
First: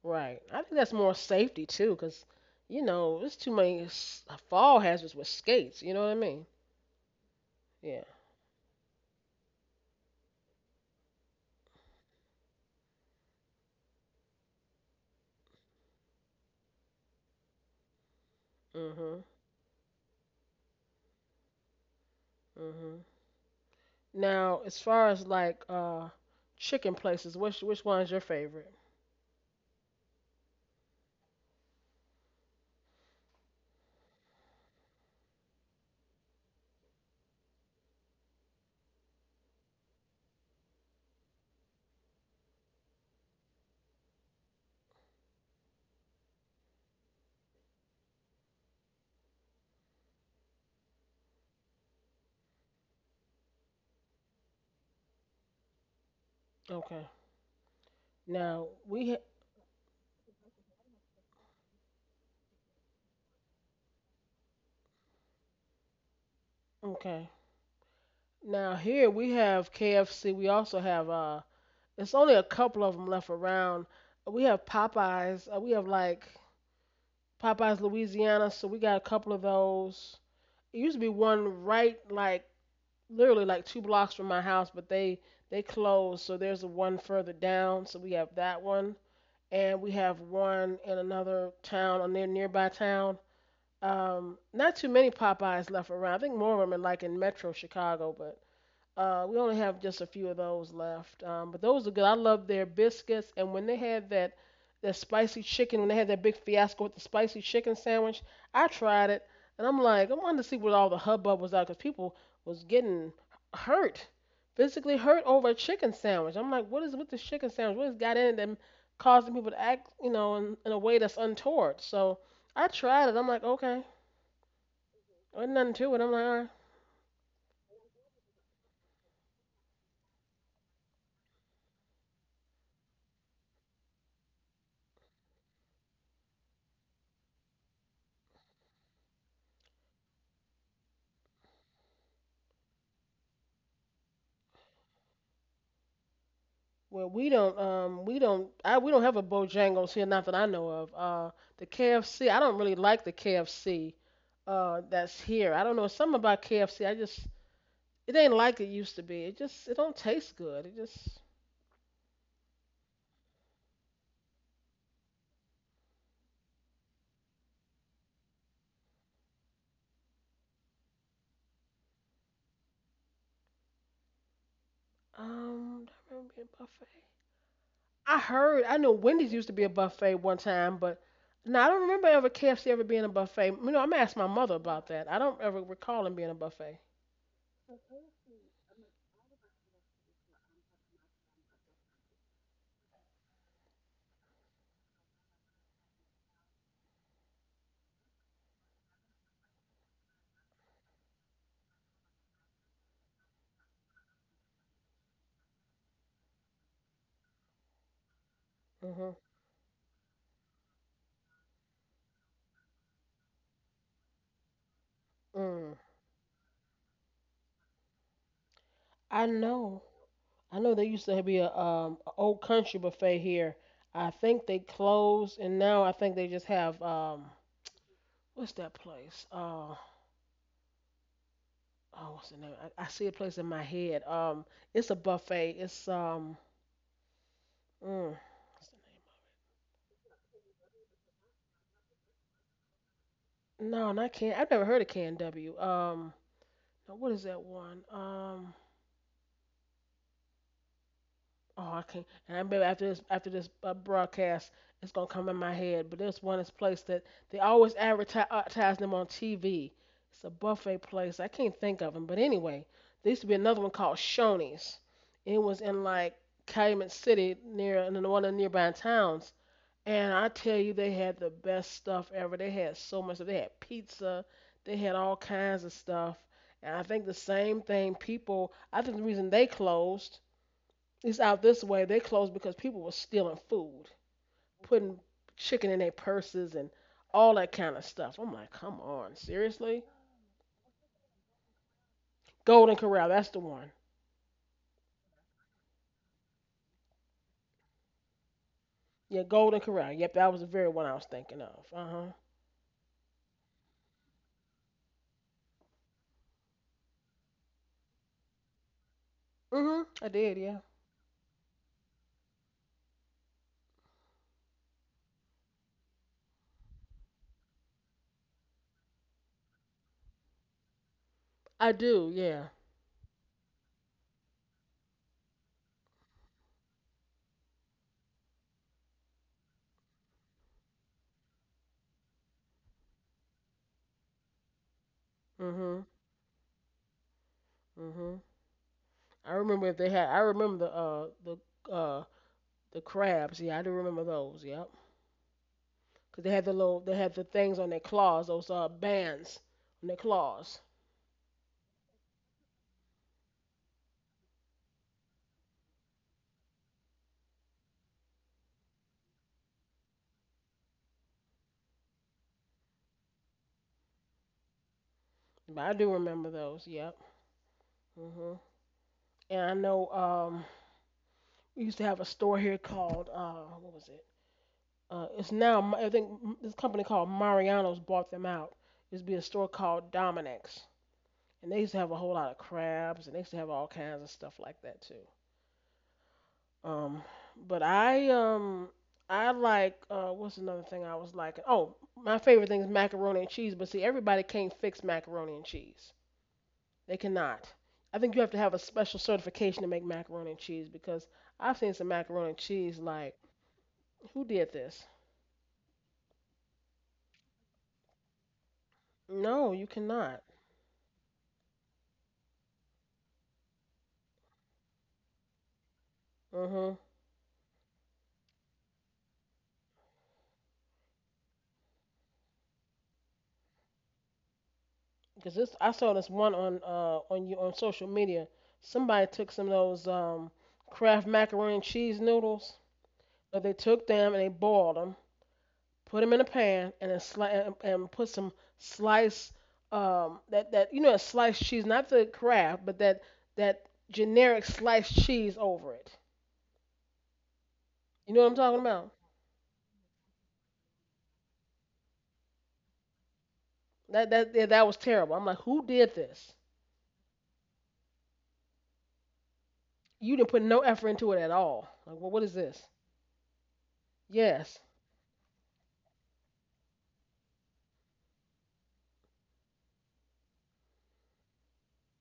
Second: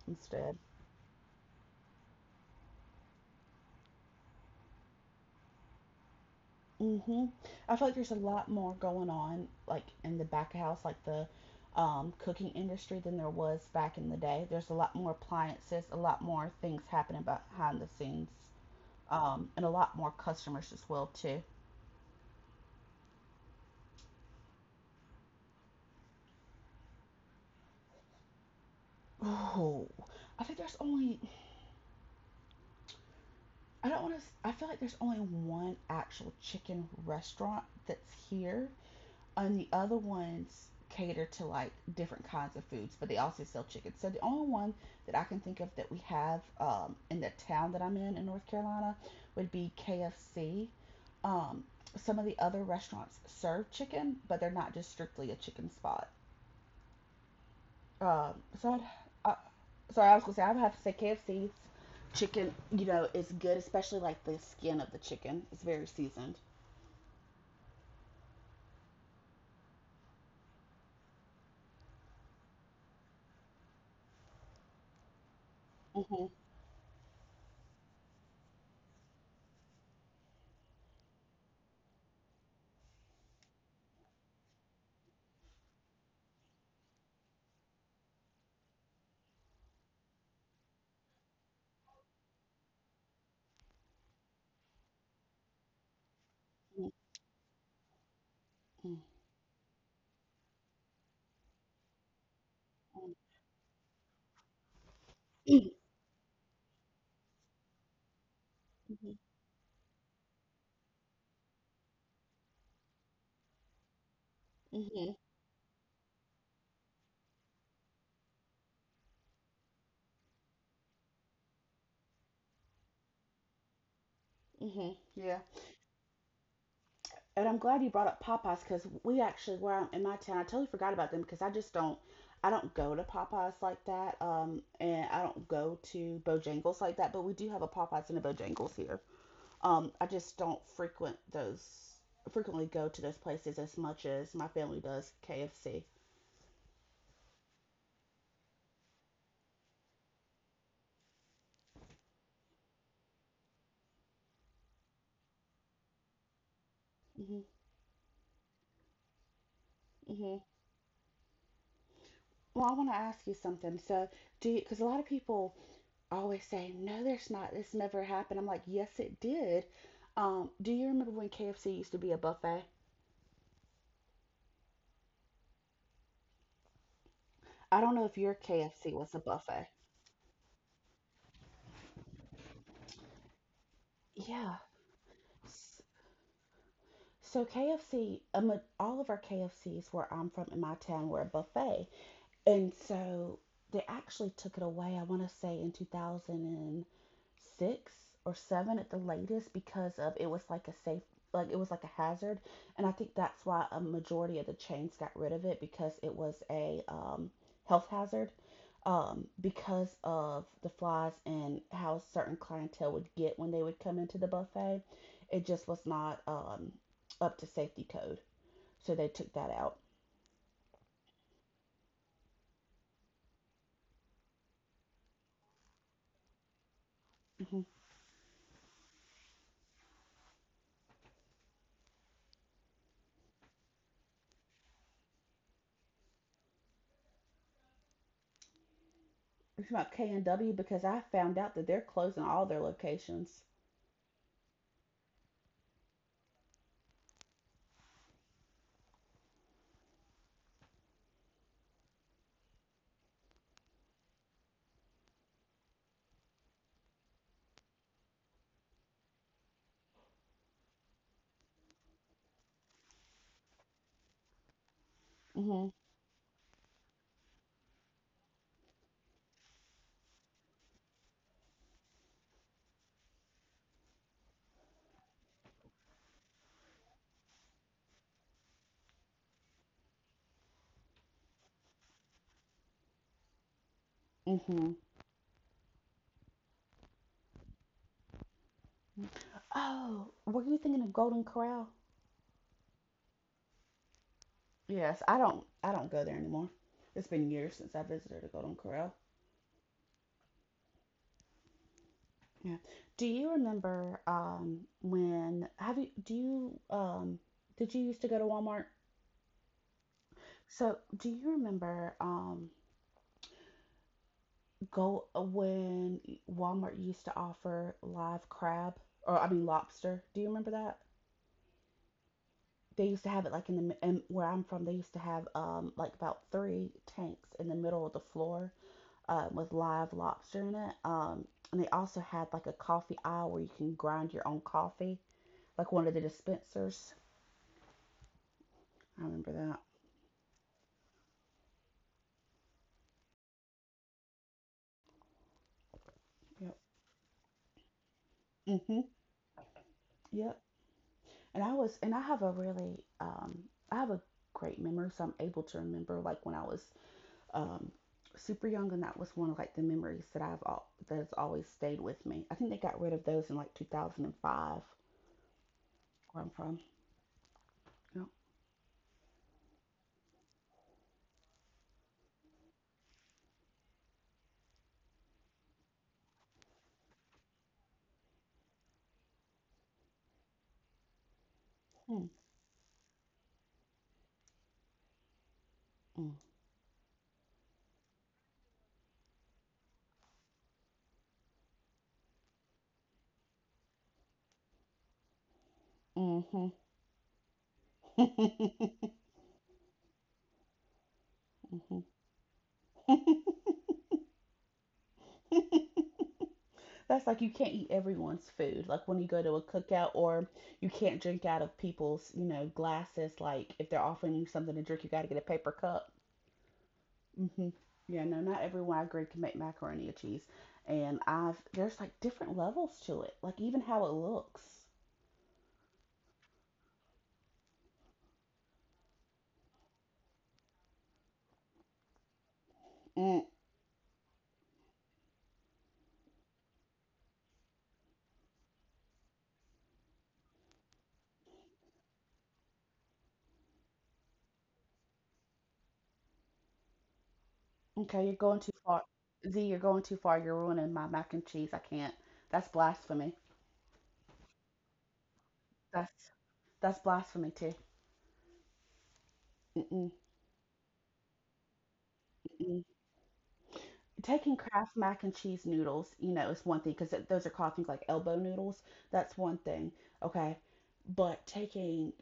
A: Right.
B: instead.
A: I think that's more safety too, 'cause you know, there's too many fall hazards with skates. You know what I mean?
B: Hmm I feel like
A: Yeah.
B: there's a lot more going on, like in the back of house, like the cooking industry than there was back in the day. There's a lot more appliances, a lot more things happening behind the scenes,
A: Mhm.
B: and a lot more customers as well too.
A: Mhm. Now, as far as like chicken places, which one's your favorite?
B: Oh, I think there's only I don't want to. I feel like there's only one actual chicken restaurant that's here, and the other ones cater to like different kinds of foods, but they also sell chicken. So the only one that I can think of that we have in the town that I'm in North Carolina would be KFC. Um, some of the other restaurants serve chicken, but they're not just strictly a chicken spot.
A: Okay.
B: Um,
A: Now
B: so I'd,
A: we ha-
B: I, sorry, I was gonna say I would have to say KFC chicken. You know, is good, especially like the skin of the chicken. It's very seasoned.
A: okay. Now here we have KFC. We also have it's only a couple of them left around. We have Popeyes. We have like
B: Mhm.
A: Popeyes Louisiana. So we got a couple of those. It used to be one right like literally like two blocks from my house, but they closed. So there's one further down. So we have that one. And we have one in another town, a nearby town. Not too many Popeyes left around. I think more of them are like in Metro Chicago, but
B: Mhm.
A: we only have just a few of those left, but those are good. I love their biscuits, and when they had that spicy
B: Mhm.
A: chicken, when they had that big fiasco with the spicy chicken sandwich, I tried it, and I'm like, I wanted to see what all the hubbub was out, because people was getting hurt, physically
B: Mhm.
A: hurt over a chicken sandwich. I'm like, what is with this chicken sandwich? What has got in it that causing people to act, you know, in a way that's untoward? So I tried it. I'm like, okay,
B: Mhm. Yeah.
A: was nothing to it. I'm like, all right.
B: And I'm glad you brought up Popeyes because we actually where I'm in my town, I totally forgot about them because I don't go to Popeyes like that, and I don't go to Bojangles like that. But we do have a Popeyes and a Bojangles here. I just don't frequent those, frequently go to those places as much as my family does KFC.
A: Well, we don't. We don't. I we don't have a Bojangles here, not that I know of. The KFC. I don't really like the KFC. That's here. I don't know something about KFC. I just it ain't like it used to be. It don't taste
B: Hmm
A: good. It just
B: Well, I want to ask you something. So, because a lot of people always say, no, there's not, this never happened. I'm like, yes, it did. Do you remember when KFC used to be a buffet?
A: um. Do I remember being a buffet?
B: I don't know if your
A: I heard.
B: KFC
A: I
B: was
A: know
B: a
A: Wendy's
B: buffet.
A: used to be a buffet one time, but no, I don't remember ever KFC ever being a buffet. You know, I'm gonna ask my
B: Yeah.
A: mother about that. I don't ever
B: S-
A: recall them being a buffet.
B: So, KFC, all of our KFCs where I'm from in my town were a buffet. And so they actually took it away, I want to say in 2006 or 7 at the latest because of it was like a safe like it was like a hazard, and I think that's why a majority of the chains got rid of it because it was a health hazard
A: Mhm.
B: because of the flies and how certain clientele would get when they would come into the buffet. It just
A: Mm.
B: was not up to safety code, so they
A: I
B: took that out.
A: know. I know there used to be a old country buffet here. I think they closed, and now I think they just have
B: Mhm.
A: what's that place? Oh, what's the name? I see a place in my head. It's a buffet. It's mm, what's the
B: You talking about K and W because I found out that they're closing all their locations.
A: name? No, not can. I've never heard of Can W. Now what is that one? Oh, I can't. I remember after this broadcast, it's gonna come in my head. But there's one this place that they always advertise them on TV. It's a buffet place. I can't think of them. But anyway, there used to be another one called Shoney's. It was
B: Mhm.
A: in like Calumet City near and in one of the nearby towns. And I tell you, they had the best stuff ever. They had so much. They had pizza. They had all kinds of stuff. And I think the same thing. People. I think the reason they closed, it's out this way. They closed because people were stealing food,
B: Mhm.
A: putting chicken in their purses and all that kind of stuff. I'm like, come on, seriously?
B: Oh, were you thinking of Golden Corral?
A: Golden Corral, that's the one.
B: Yes. I don't go there anymore. It's been years since I visited a Golden Corral.
A: Yeah, Golden Corral. Yep, that was the very one I was thinking of. Uh huh.
B: Yeah. Do you remember when have you do you did you used to go to Walmart?
A: Mhm. I did. Yeah.
B: So do you remember go when Walmart used to offer live crab, or I mean lobster? Do you remember that?
A: I do. Yeah.
B: They used to have it like in the and where I'm from. They used to have like about three tanks in the middle of the floor with live lobster in it. And they also had like a coffee aisle where you can grind your own coffee, like
A: Mhm.
B: one of the dispensers.
A: Mhm.
B: I
A: I
B: remember that.
A: remember if they had. I remember the crabs. Yeah, I do remember those. Yep. Cause they had the
B: Yep.
A: little they had the things on their claws. Those
B: Mhm.
A: bands on their
B: Yep.
A: claws.
B: And I have a really I have a great memory, so I'm able to remember like when I was um super young, and that was one of like the memories that I've all that has always stayed with me. I think they got rid of those in like 2005
A: But I do
B: where
A: remember
B: I'm from.
A: those. Yep.
B: You
A: Mhm. And I know we used to have a store here called what was it? It's now this company called Mariano's bought them out. It used to be a store called Dominic's, and they used to have a
B: know,
A: whole lot of crabs, and they used to have all kinds of stuff like that too.
B: mm,
A: Um, but I I like what's another thing I was liking? Oh, my favorite thing is macaroni and cheese. But see, everybody can't fix macaroni and cheese.
B: mm,
A: They cannot. I think you have to have a
B: hmm
A: special certification to make macaroni and cheese because I've seen some macaroni and cheese like
B: [laughs]
A: who did this?
B: [laughs] That's like you can't eat everyone's food. Like when you go to a
A: No, you
B: cookout,
A: cannot.
B: or you can't drink out of people's, you know, glasses. Like if they're offering you something to drink, you got to get a paper cup.
A: Mhm.
B: Hmm Yeah, no, not everyone I agree can make macaroni and cheese. And I've There's like different levels to it. Like even how it looks.
A: Because this I saw this one on you on social media. Somebody took some of those Kraft macaroni and cheese noodles.
B: Mm,
A: But they took them and they boiled them, put them in a pan, and then and put some sliced that that you know that sliced cheese, not the Kraft, but that generic sliced cheese over it.
B: okay, you're
A: You know what
B: going
A: I'm
B: too
A: talking
B: far.
A: about?
B: Z, you're going too far. You're ruining my mac and cheese. I can't. That's blasphemy.
A: That that yeah, that was terrible. I'm like, who did
B: That's
A: this?
B: That's blasphemy too. Mm-mm,
A: You didn't put no effort into it at all. Like, well, what is
B: mm-mm.
A: this?
B: Taking
A: Yes.
B: Kraft mac and cheese noodles, you know, is one thing because those are called things like elbow noodles. That's one thing. Okay. But taking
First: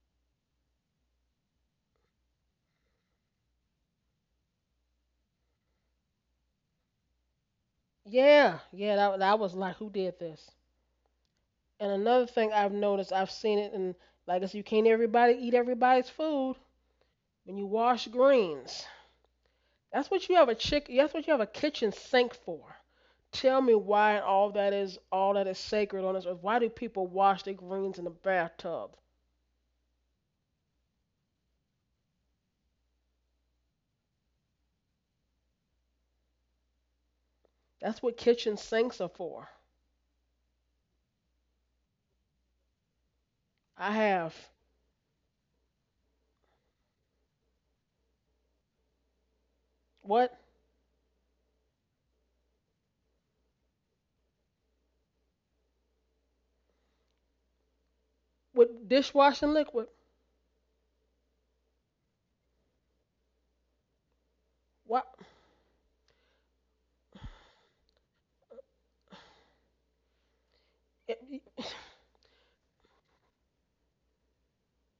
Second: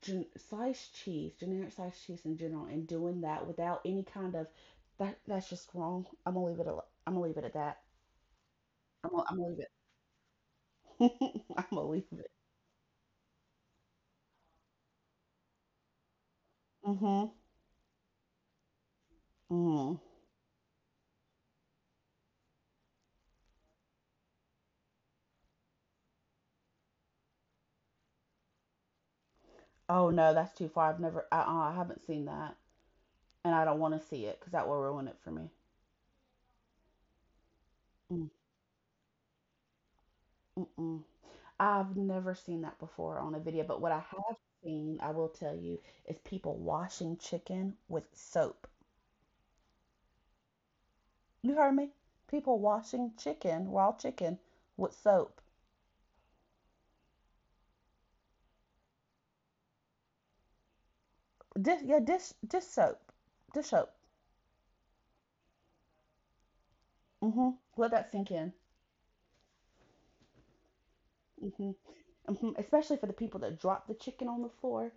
B: sliced cheese, generic sliced cheese in general, and doing that without any kind of that's just wrong. I'm gonna leave it at that.
A: Yeah, yeah. That
B: I'm
A: that
B: gonna
A: was
B: leave
A: like, who did this?
B: it. [laughs] I'm gonna
A: And
B: leave
A: another
B: it.
A: thing I've noticed, I've seen it, and like I said, you can't everybody eat everybody's food.
B: Mhm.
A: When you wash greens,
B: Mhm.
A: that's what you have a chick. That's what you have a kitchen sink for. Tell me why all that is sacred on this earth. Why do people wash their greens in the bathtub?
B: Oh no, that's too far. I've never. Uh-uh, I have never I. I have not seen that, and I don't want to see it because that will ruin it for me.
A: That's what
B: Mm,
A: kitchen sinks are for.
B: Mm-mm. I've never seen that before on a video, but what
A: I
B: I
A: have
B: have seen, I will tell you, is people washing chicken with soap.
A: what
B: You heard me? People washing chicken, raw chicken, with soap.
A: with dishwashing liquid.
B: Dish soap, dish soap.
A: What?
B: Hmm Let that sink in. Hmm hmm Especially for the people that drop the chicken on the floor.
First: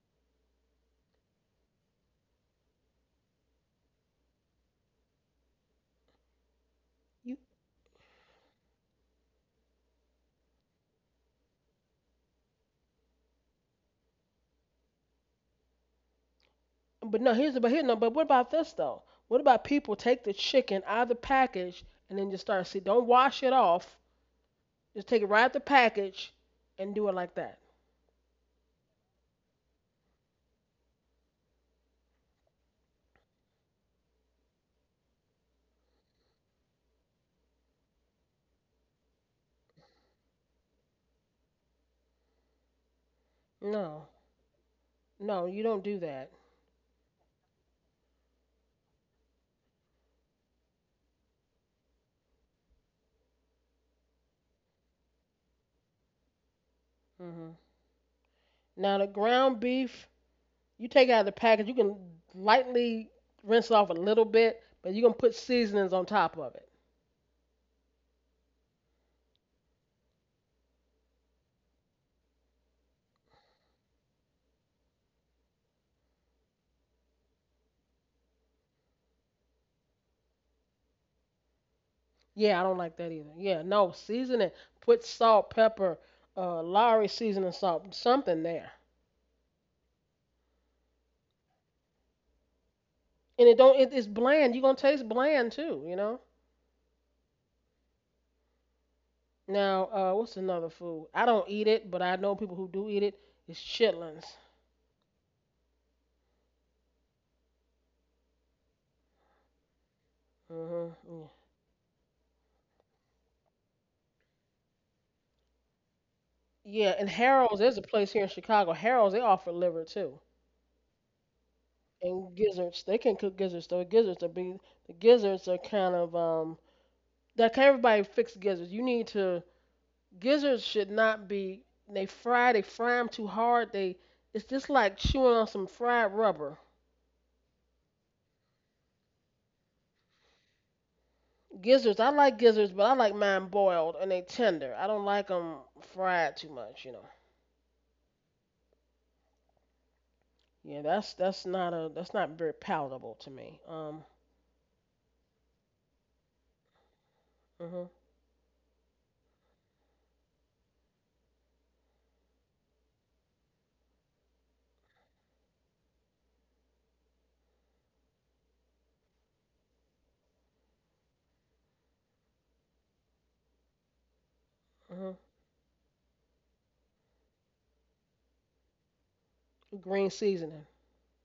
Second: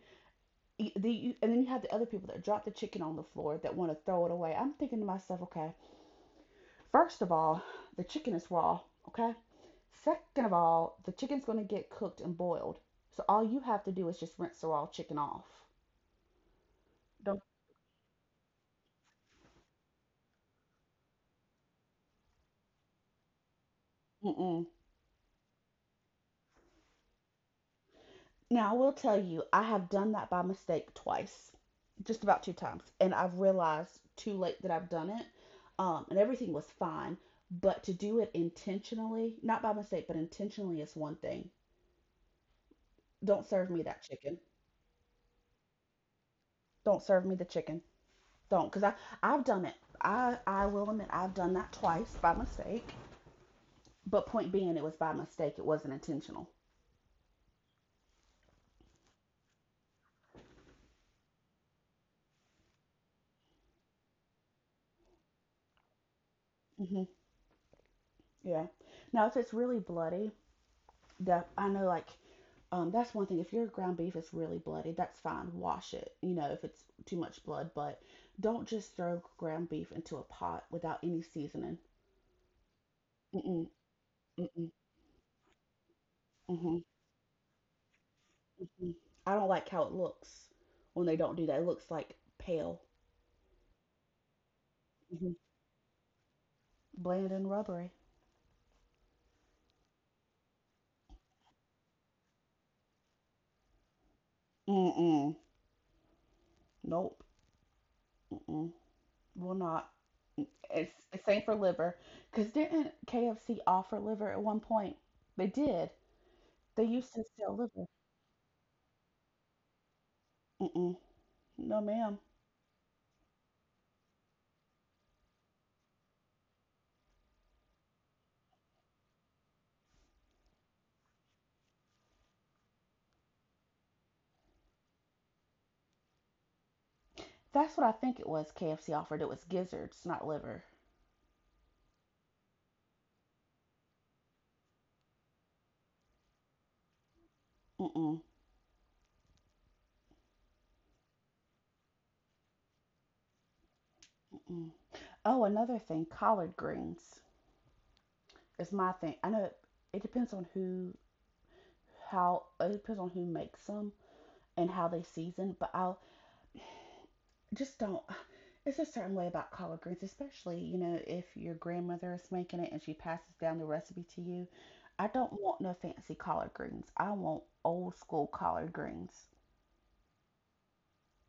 B: And then you have the other people that drop the chicken on the floor that want to throw it away. I'm thinking to myself, okay, first of
A: You,
B: all, the chicken is raw. Okay, second of all, the chicken's going to get cooked and boiled. So all you have to do is just rinse the raw chicken off.
A: but no,
B: Don't.
A: here's the but here no. But what about this though? What about people take the chicken out of the package and then just start see? Don't wash it off.
B: Mm-mm.
A: Just take it right out of the package and do it like that.
B: Now, I will tell you, I have done that by mistake twice, just about two times. And I've realized too late that I've done it. And everything was fine. But to do it intentionally, not by mistake, but intentionally is one thing. Don't serve me that
A: No,
B: chicken.
A: no, you don't do that.
B: Don't serve me the chicken. Don't. Because I've done it. I will admit, I've done that twice by mistake. But point being, it was by mistake. It wasn't intentional.
A: Hmm. Now the ground beef, you take it out of the package. You can lightly rinse it off a little bit, but you're gonna put seasonings on top of it.
B: Hmm Yeah. Now, if it's really bloody, that I know, like, that's one thing. If your ground beef is really bloody, that's fine. Wash it. You know, if it's too much blood, but don't just throw ground beef into a pot without any seasoning.
A: Yeah, I don't like that either. Yeah,
B: Mm-mm,
A: no, season it.
B: mm-mm,
A: Put salt, pepper,
B: mm-hmm, mm-hmm.
A: Lowry seasoning salt, something there.
B: I don't like how it looks when they don't do that. It looks like pale,
A: And it don't. It's bland. You're gonna taste
B: hmm
A: bland too. You know.
B: bland, and rubbery.
A: Now, what's another food? I don't eat it, but I know people who do eat it. It's chitlins.
B: Mm-mm. Nope. Mm-mm. Will not.
A: Mhm.
B: It's
A: Yeah.
B: same for liver. Cause didn't KFC offer liver at one point? They did. They
A: Yeah, and
B: used to sell
A: Harold's. There's a
B: liver.
A: place here in Chicago. Harold's. They offer liver too.
B: Mm-mm. No, ma'am.
A: And gizzards. They can cook gizzards. So gizzards are be the gizzards are kind of. That can't everybody fix gizzards. You need to gizzards should not be. They fry them too hard. They it's just like chewing on some fried rubber.
B: That's what I think it was KFC offered. It was gizzards, not liver.
A: Gizzards. I like gizzards, but I like mine boiled and they tender. I don't like them fried too much. You know.
B: Mm-mm.
A: Yeah, that's not very palatable to me.
B: Mm-mm. Oh, another thing, collard greens
A: Mhm.
B: is my thing. It depends on who, how, it depends on who makes them and how they season, but I just don't. It's a certain way about collard greens, especially you know if your grandmother is making it and she passes down the recipe to you. I
A: Mhm.
B: don't want no fancy collard greens. I want old school collard greens.
A: Green seasoning.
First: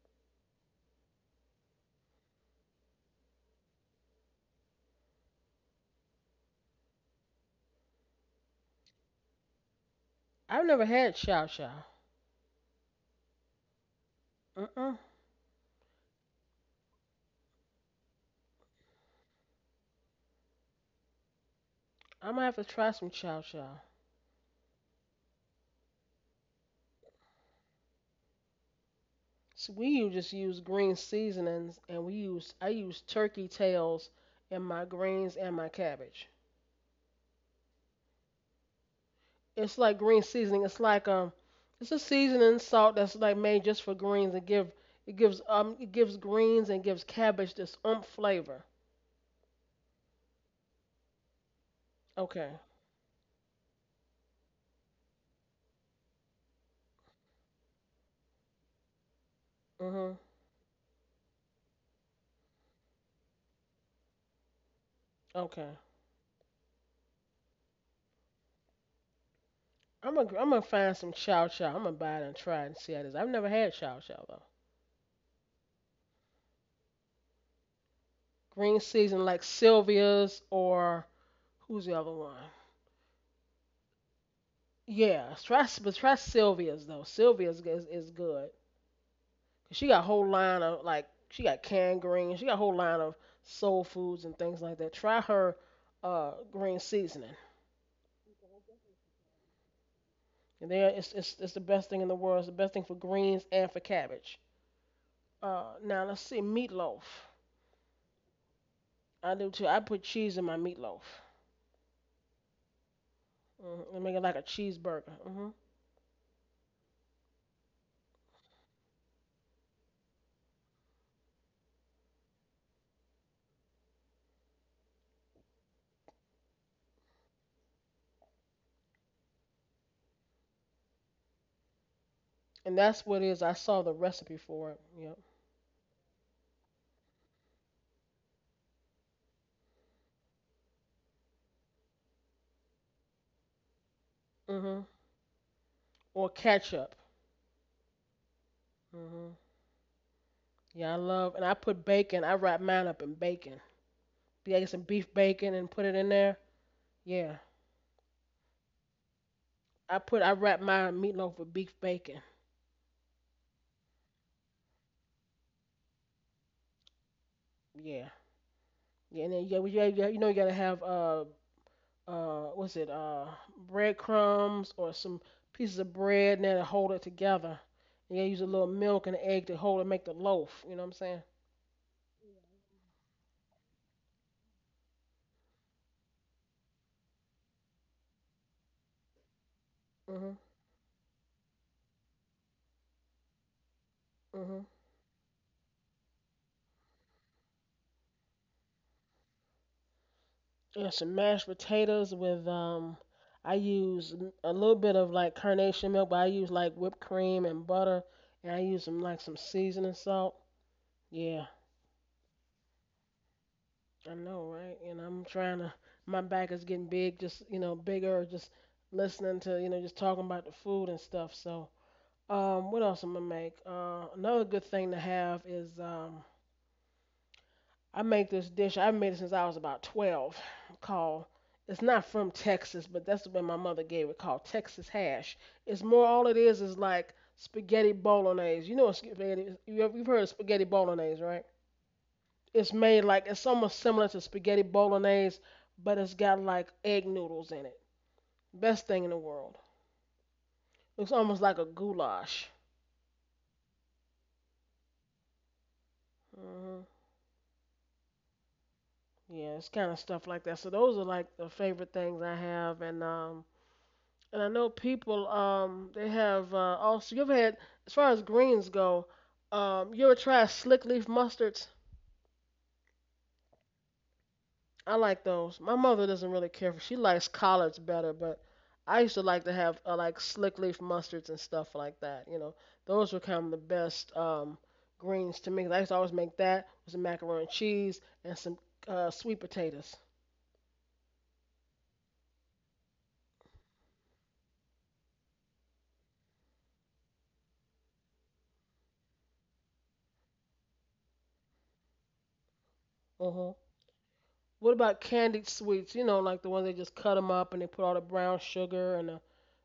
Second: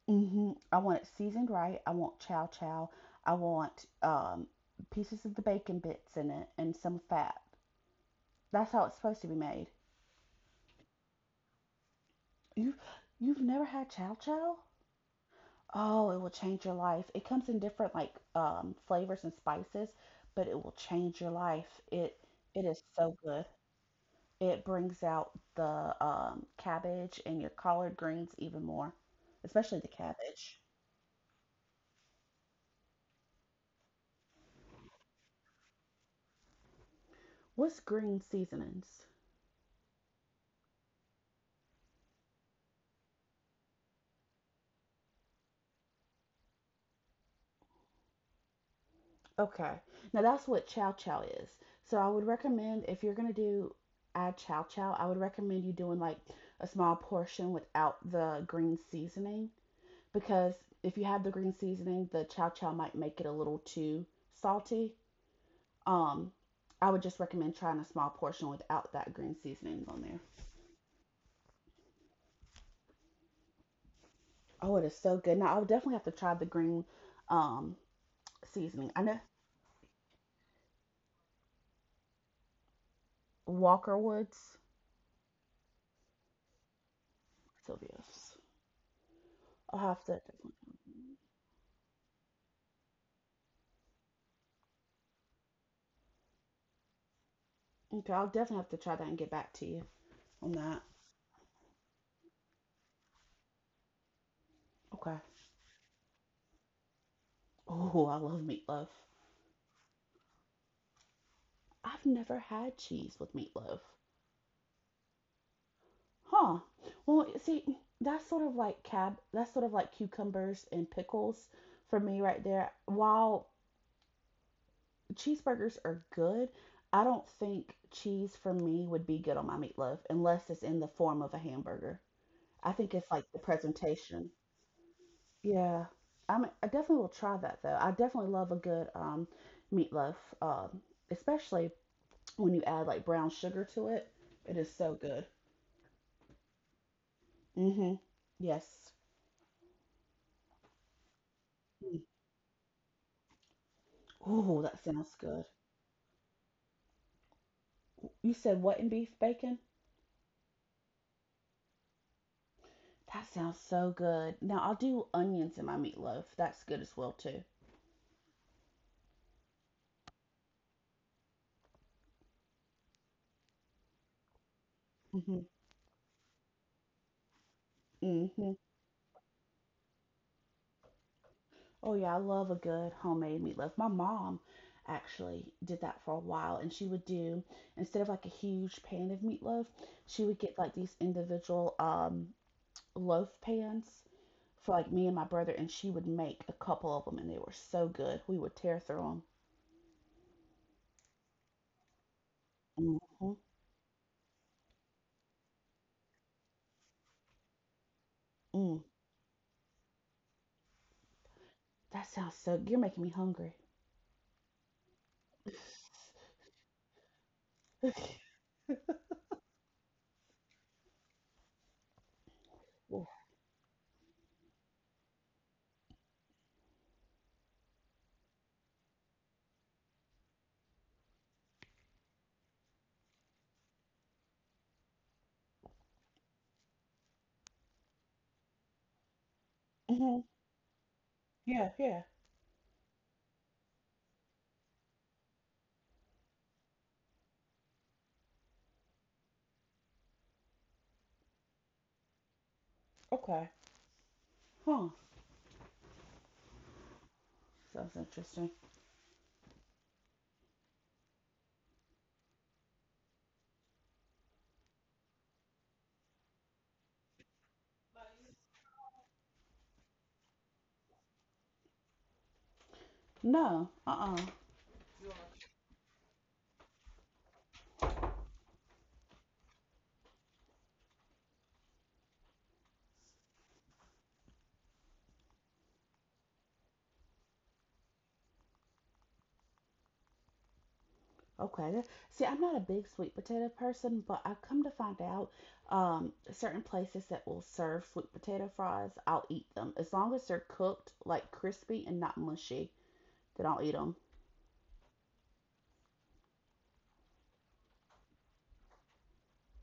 B: Mm hmm I want it seasoned right. I want chow chow. I want pieces of the bacon bits in it and some fat. That's how it's supposed to be made.
A: I've never had chow chow.
B: You you've never had chow chow?
A: Mm-mm.
B: Oh, it will change your life. It comes in different like flavors and spices, but it will change your life.
A: I'm gonna have to
B: It is
A: try some
B: so
A: chow
B: good.
A: chow.
B: It brings out the cabbage and your collard greens even more,
A: So
B: especially the
A: just use
B: cabbage.
A: green seasonings, and we use I use turkey tails in my greens and my cabbage.
B: What's green seasonings?
A: It's like green seasoning. It's like it's a seasoning salt that's like made just for greens and give it gives greens and gives cabbage this umph flavor.
B: Okay. Now that's what chow chow is. So I would
A: Okay.
B: recommend if you're gonna do add chow chow, I would recommend you doing like a small portion without the green seasoning
A: Mhm.
B: because if you have the green seasoning, the chow chow might make it a little too salty.
A: Okay.
B: Um, I would just recommend trying a small portion without that green seasoning on
A: I'm
B: there.
A: gonna I'm gonna find some chow chow. I'm gonna buy it and try it and see how it is. I've never had chow chow though.
B: Oh, it is so good. Now, I would definitely have to try the green um,
A: Green
B: seasoning. I know
A: seasoning like Sylvia's or who's the other one?
B: Walker Woods,
A: Yeah, try but try Sylvia's though. Sylvia's is
B: Sylvia's.
A: good. 'Cause
B: I'll
A: she got a
B: have to.
A: whole line of like she got canned greens. She got a whole line of soul foods and things like that. Try her green seasoning.
B: Okay, I'll definitely have to try that and get back to you on
A: And
B: that.
A: there, it's it's the best thing in the world. It's the best thing for greens and for cabbage.
B: Okay.
A: Now let's see meatloaf.
B: Oh, I love meatloaf.
A: I do too. I put cheese in my meatloaf.
B: I've never had cheese with meatloaf.
A: Mm-hmm. I make it like a cheeseburger. Hmm.
B: Huh. Well, see, that's sort of like cab. That's sort of like cucumbers and pickles for me right there. While cheeseburgers are good, I don't think cheese for me would be good on my meatloaf unless it's in the form of a hamburger. I
A: And
B: think
A: that's
B: it's
A: what it
B: like
A: is.
B: the
A: I saw the
B: presentation.
A: recipe for it. Yep.
B: Yeah. I mean, I definitely will try that though. I definitely love a good meatloaf, um, especially when you add like brown sugar to it. It
A: Mm
B: is
A: hmm.
B: so good.
A: Or ketchup.
B: Mhm. Yes.
A: Mm hmm. Yeah, I love. And I put
B: Mm.
A: bacon. I wrap mine up in bacon. Yeah,
B: Ooh,
A: get some
B: that
A: beef
B: sounds good.
A: bacon and put it in there. Yeah.
B: You said what and beef bacon?
A: I wrap my meatloaf with beef bacon.
B: That sounds so good. Now I'll do onions in my meatloaf. That's good as well too.
A: Yeah. Yeah, and then you know you gotta have what's it breadcrumbs or some
B: Hmm
A: pieces of bread and will hold it together. And you gotta use a
B: hmm
A: little milk and egg to hold and make the loaf. You know what I'm saying?
B: Oh yeah, I love a good homemade meatloaf. My mom actually did that for a while, and she would do instead of like a huge pan of meatloaf, she
A: Mhm.
B: would get like these individual loaf pans
A: Mhm.
B: for like me and my brother, and she would make a couple of them, and they were so good. We would tear through
A: Yeah, some mashed potatoes with
B: them. Hmm
A: I use a little bit of like carnation milk, but I use like whipped cream and butter, and I
B: Mm.
A: use some seasoning salt. Yeah.
B: That sounds so. You're making me hungry.
A: I know, right? And I'm trying to. My back is getting big, just you know, bigger. Just listening to you know, just talking about the food and stuff. So, what else I'm
B: [laughs]
A: gonna make? Another good thing to have is I make this dish. I've made it since I was about 12. Called. It's not from Texas, but that's when my mother gave it. Called Texas hash. It's more. All it is like spaghetti bolognese. You know what spaghetti? You've heard
B: hmm
A: of spaghetti bolognese, right?
B: Yeah, yeah.
A: It's made like it's almost similar to spaghetti bolognese, but it's got like egg noodles in it. Best thing in the world. Looks almost like a goulash.
B: Okay. Huh.
A: Hmm.
B: Sounds interesting.
A: Yeah, it's kind of stuff like that. So those are like the favorite things I have, and I know people they have also. You ever had as far as greens go, you ever try slick leaf mustard?
B: No. Uh-uh.
A: I like those. My mother doesn't really care for. She likes collards better, but I used to like to have like slick leaf mustards and stuff like that. You know, those were kind of the best greens to me. 'Cause I used to always make that with some macaroni and cheese and some sweet potatoes.
B: Okay. See, I'm not a big sweet potato person, but I come to find out certain places that will serve sweet potato fries, I'll eat them. As long as they're cooked, like crispy and not mushy, then
A: Mhm.
B: I'll eat them.
A: What about candied sweets? You know, like the ones they just cut them up and they put all the brown sugar and the,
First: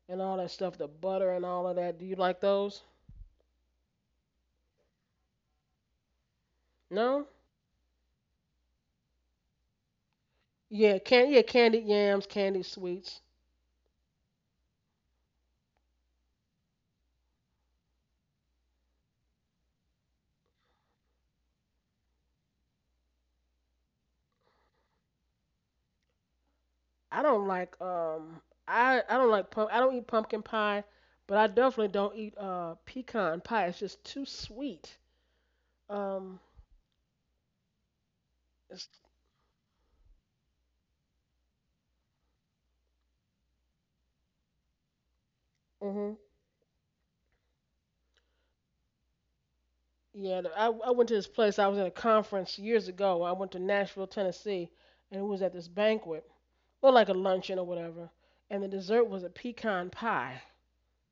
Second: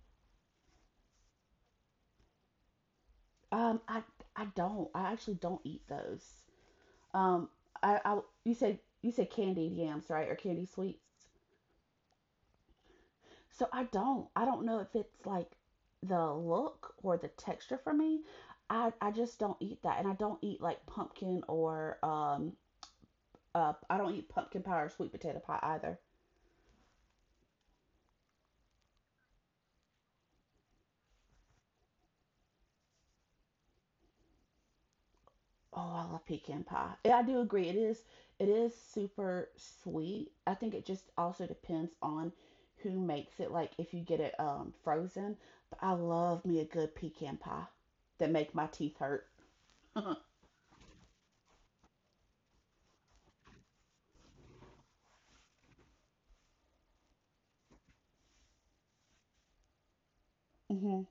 A: and all that stuff, the butter and all of that. Do you like those?
B: Um, I, I don't. I actually don't eat those.
A: No?
B: Um, I you said candied yams, right? Or candy
A: Yeah,
B: sweets?
A: can yeah, candied yams, candied sweets.
B: So I don't. I don't know if it's like the look or the texture for me. I just don't eat that. And I don't eat like pumpkin or I don't eat pumpkin pie or sweet potato pie either.
A: I don't like um I don't like pump I don't eat pumpkin pie, but I definitely don't eat pecan pie. It's just too sweet.
B: Oh, I love
A: Um,
B: pecan pie. Yeah, I do agree. It is
A: it's
B: super sweet. I think it just also depends on who makes it, like if you get it frozen. But I
A: mhm.
B: love me a good pecan pie that make my teeth hurt. [laughs]
A: Yeah, I went to this place. I was at a conference years ago. I went to Nashville, Tennessee, and it was at this banquet, or like a luncheon or whatever. And the dessert was a pecan pie.
B: Mm-hmm.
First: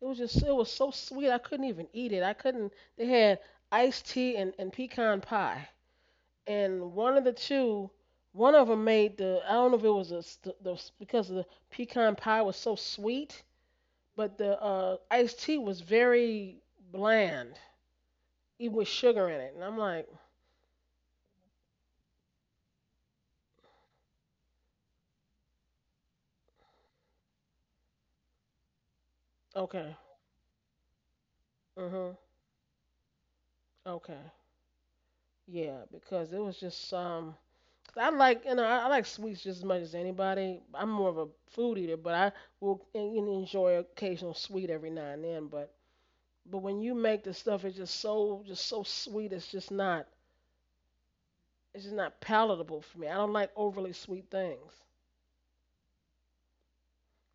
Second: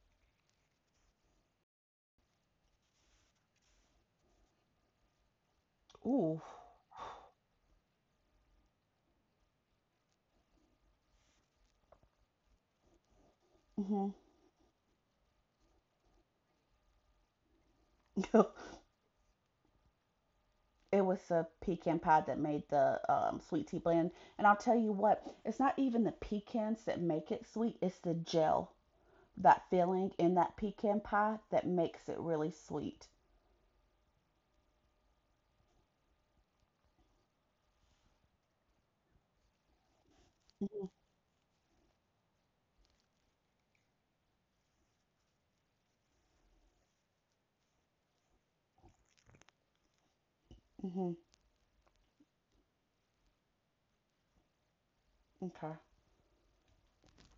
A: It was so sweet. I couldn't even eat it. I couldn't. They had iced tea and pecan pie.
B: Ooh.
A: And one of the two, one of them made the I don't know if it was a, s- the because the pecan pie was so sweet,
B: Mm-hmm.
A: but the iced tea was very bland,
B: [laughs]
A: even with sugar in it. And I'm like,
B: It was the pecan pie that made the sweet tea blend. And I'll tell you what, it's not even the pecans that make it sweet, it's the gel, that
A: okay,
B: filling in that pecan pie that makes
A: mhm,
B: it really sweet.
A: okay, yeah, because it was just. 'Cause I like you know I like sweets just as much as anybody. I'm more of a food eater, but I will enjoy occasional sweet every now and then. But when you make the stuff, it's just so sweet. It's just not
B: Hmm
A: it's just not palatable for me. I don't like overly sweet things.
B: Okay.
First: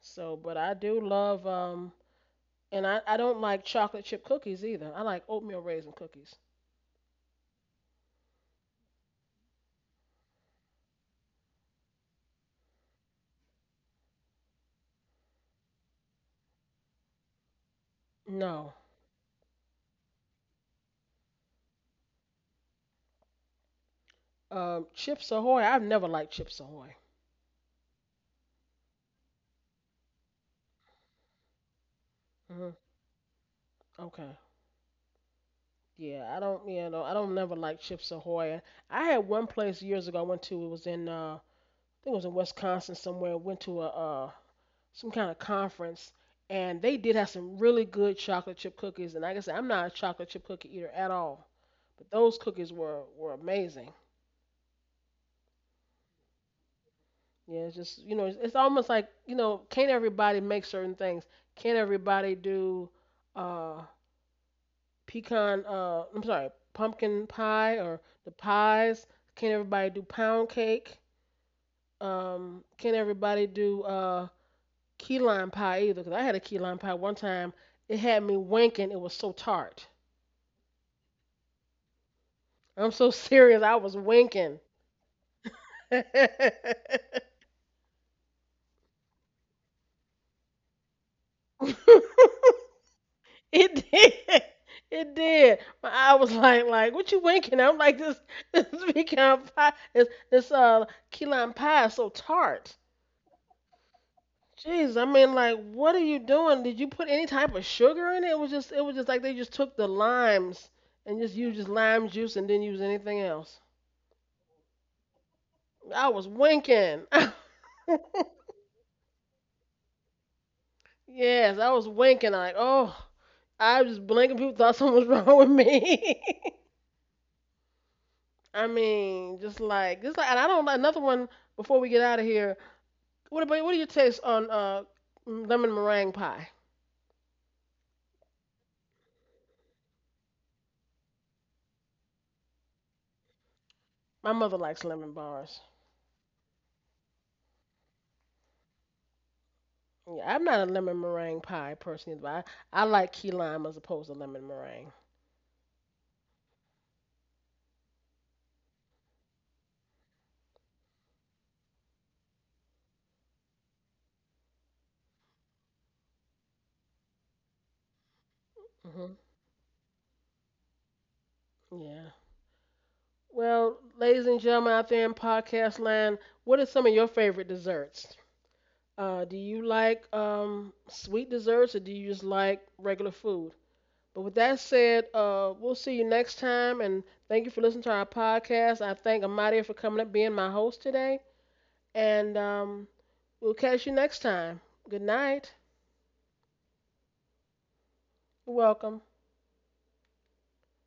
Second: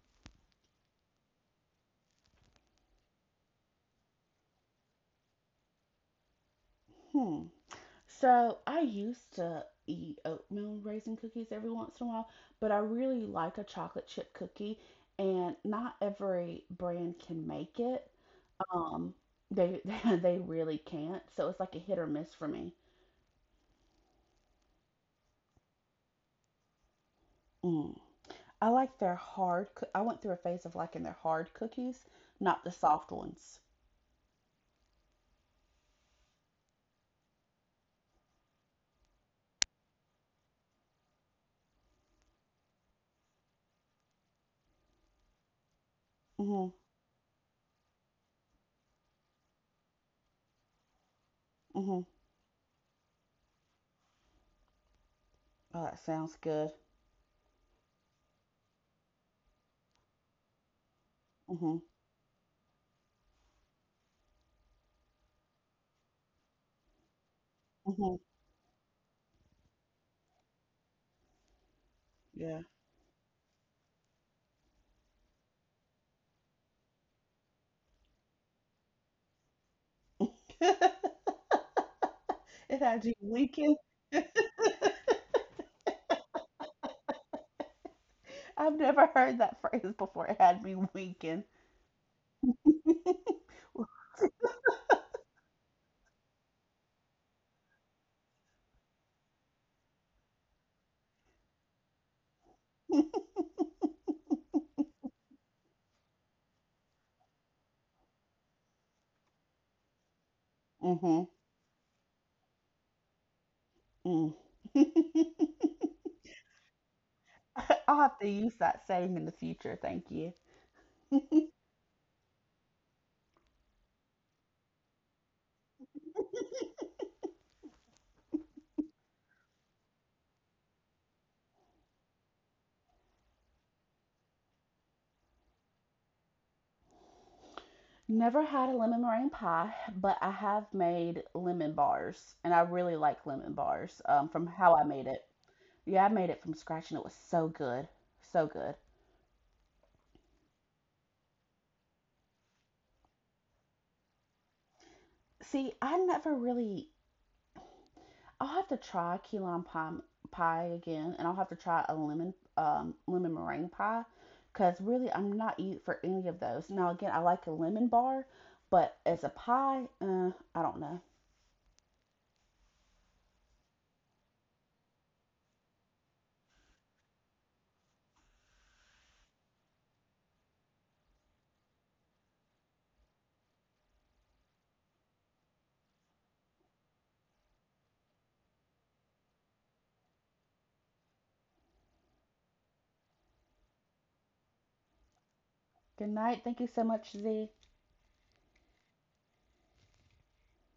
A: So, but I do love, and I don't like chocolate chip cookies either. I like oatmeal raisin cookies.
B: Hmm. So I used to eat oatmeal raisin cookies every once in a while, but I really like a chocolate chip cookie, and not every brand can make it.
A: No.
B: Um, they [laughs] they really can't, so it's like a hit or miss for me.
A: Chips Ahoy, I've never liked Chips Ahoy.
B: Mm. I like their hard. Coo- I went through a phase of liking their hard cookies, not the
A: Hmm.
B: soft ones.
A: Okay. Yeah, I don't you know, I don't never like Chips Ahoy. I had one place years ago I went to, it was in I think it was in Wisconsin somewhere. Went to a some kind of conference,
B: Mhm.
A: and they did have some really good chocolate chip cookies. And like I said, I'm not a chocolate chip cookie eater at all,
B: Mhm.
A: but those cookies were amazing.
B: Oh, that sounds good.
A: Yeah, it's almost like, can't everybody make certain things? Can't
B: Mhm.
A: everybody do uh, pecan? I'm sorry, pumpkin pie or
B: Mhm.
A: the pies? Can't everybody do pound cake?
B: Yeah.
A: Can't everybody do key lime pie either? Because I had a key lime pie one time. It had me winking. It was so tart.
B: [laughs] it
A: I'm so [laughs]
B: had you
A: serious. I
B: winking.
A: was winking.
B: [laughs]
A: [laughs] It
B: I've never heard that phrase before. It had me winking.
A: did. It did. My eye was like, what you winking? I'm like, [laughs] this key lime pie is so tart.
B: [laughs]
A: Jeez, I mean, like, what are you doing? Did you put any type of sugar in it? It was just like they just took the limes and
B: mhm.
A: just used just lime juice and didn't use anything else.
B: Mm. [laughs]
A: I was winking.
B: I'll have to use that saying in the future. Thank you.
A: [laughs] Yes, I was winking. Like, oh, I was just blinking. People thought something was [laughs] wrong with me. [laughs] I mean, and I don't. Another one before we get out of here. What do you taste on lemon meringue pie?
B: Never had a lemon meringue pie, but I have made lemon bars, and I really like lemon bars
A: My
B: from
A: mother
B: how
A: likes
B: I made
A: lemon
B: it.
A: bars.
B: Yeah, I made it from scratch and it was so good. So good.
A: Yeah, I'm not a lemon meringue pie person, but I like key lime as opposed to lemon meringue.
B: See, I never really I'll have to try pie again and I'll have to try a lemon meringue pie because really I'm not eating for any of those. Now again, I like a lemon bar, but
A: Hmm.
B: as a pie, I don't know.
A: Yeah. Well, ladies and gentlemen out there in podcast land, what are some of your favorite desserts? Do you like sweet desserts or do you just like regular food? But with that said, we'll see you next time, and thank you for listening to our podcast. I thank Amadi for coming up being my host today, and we'll catch you next time. Good night.
B: Good night. Thank you so much, Z.
A: You're welcome.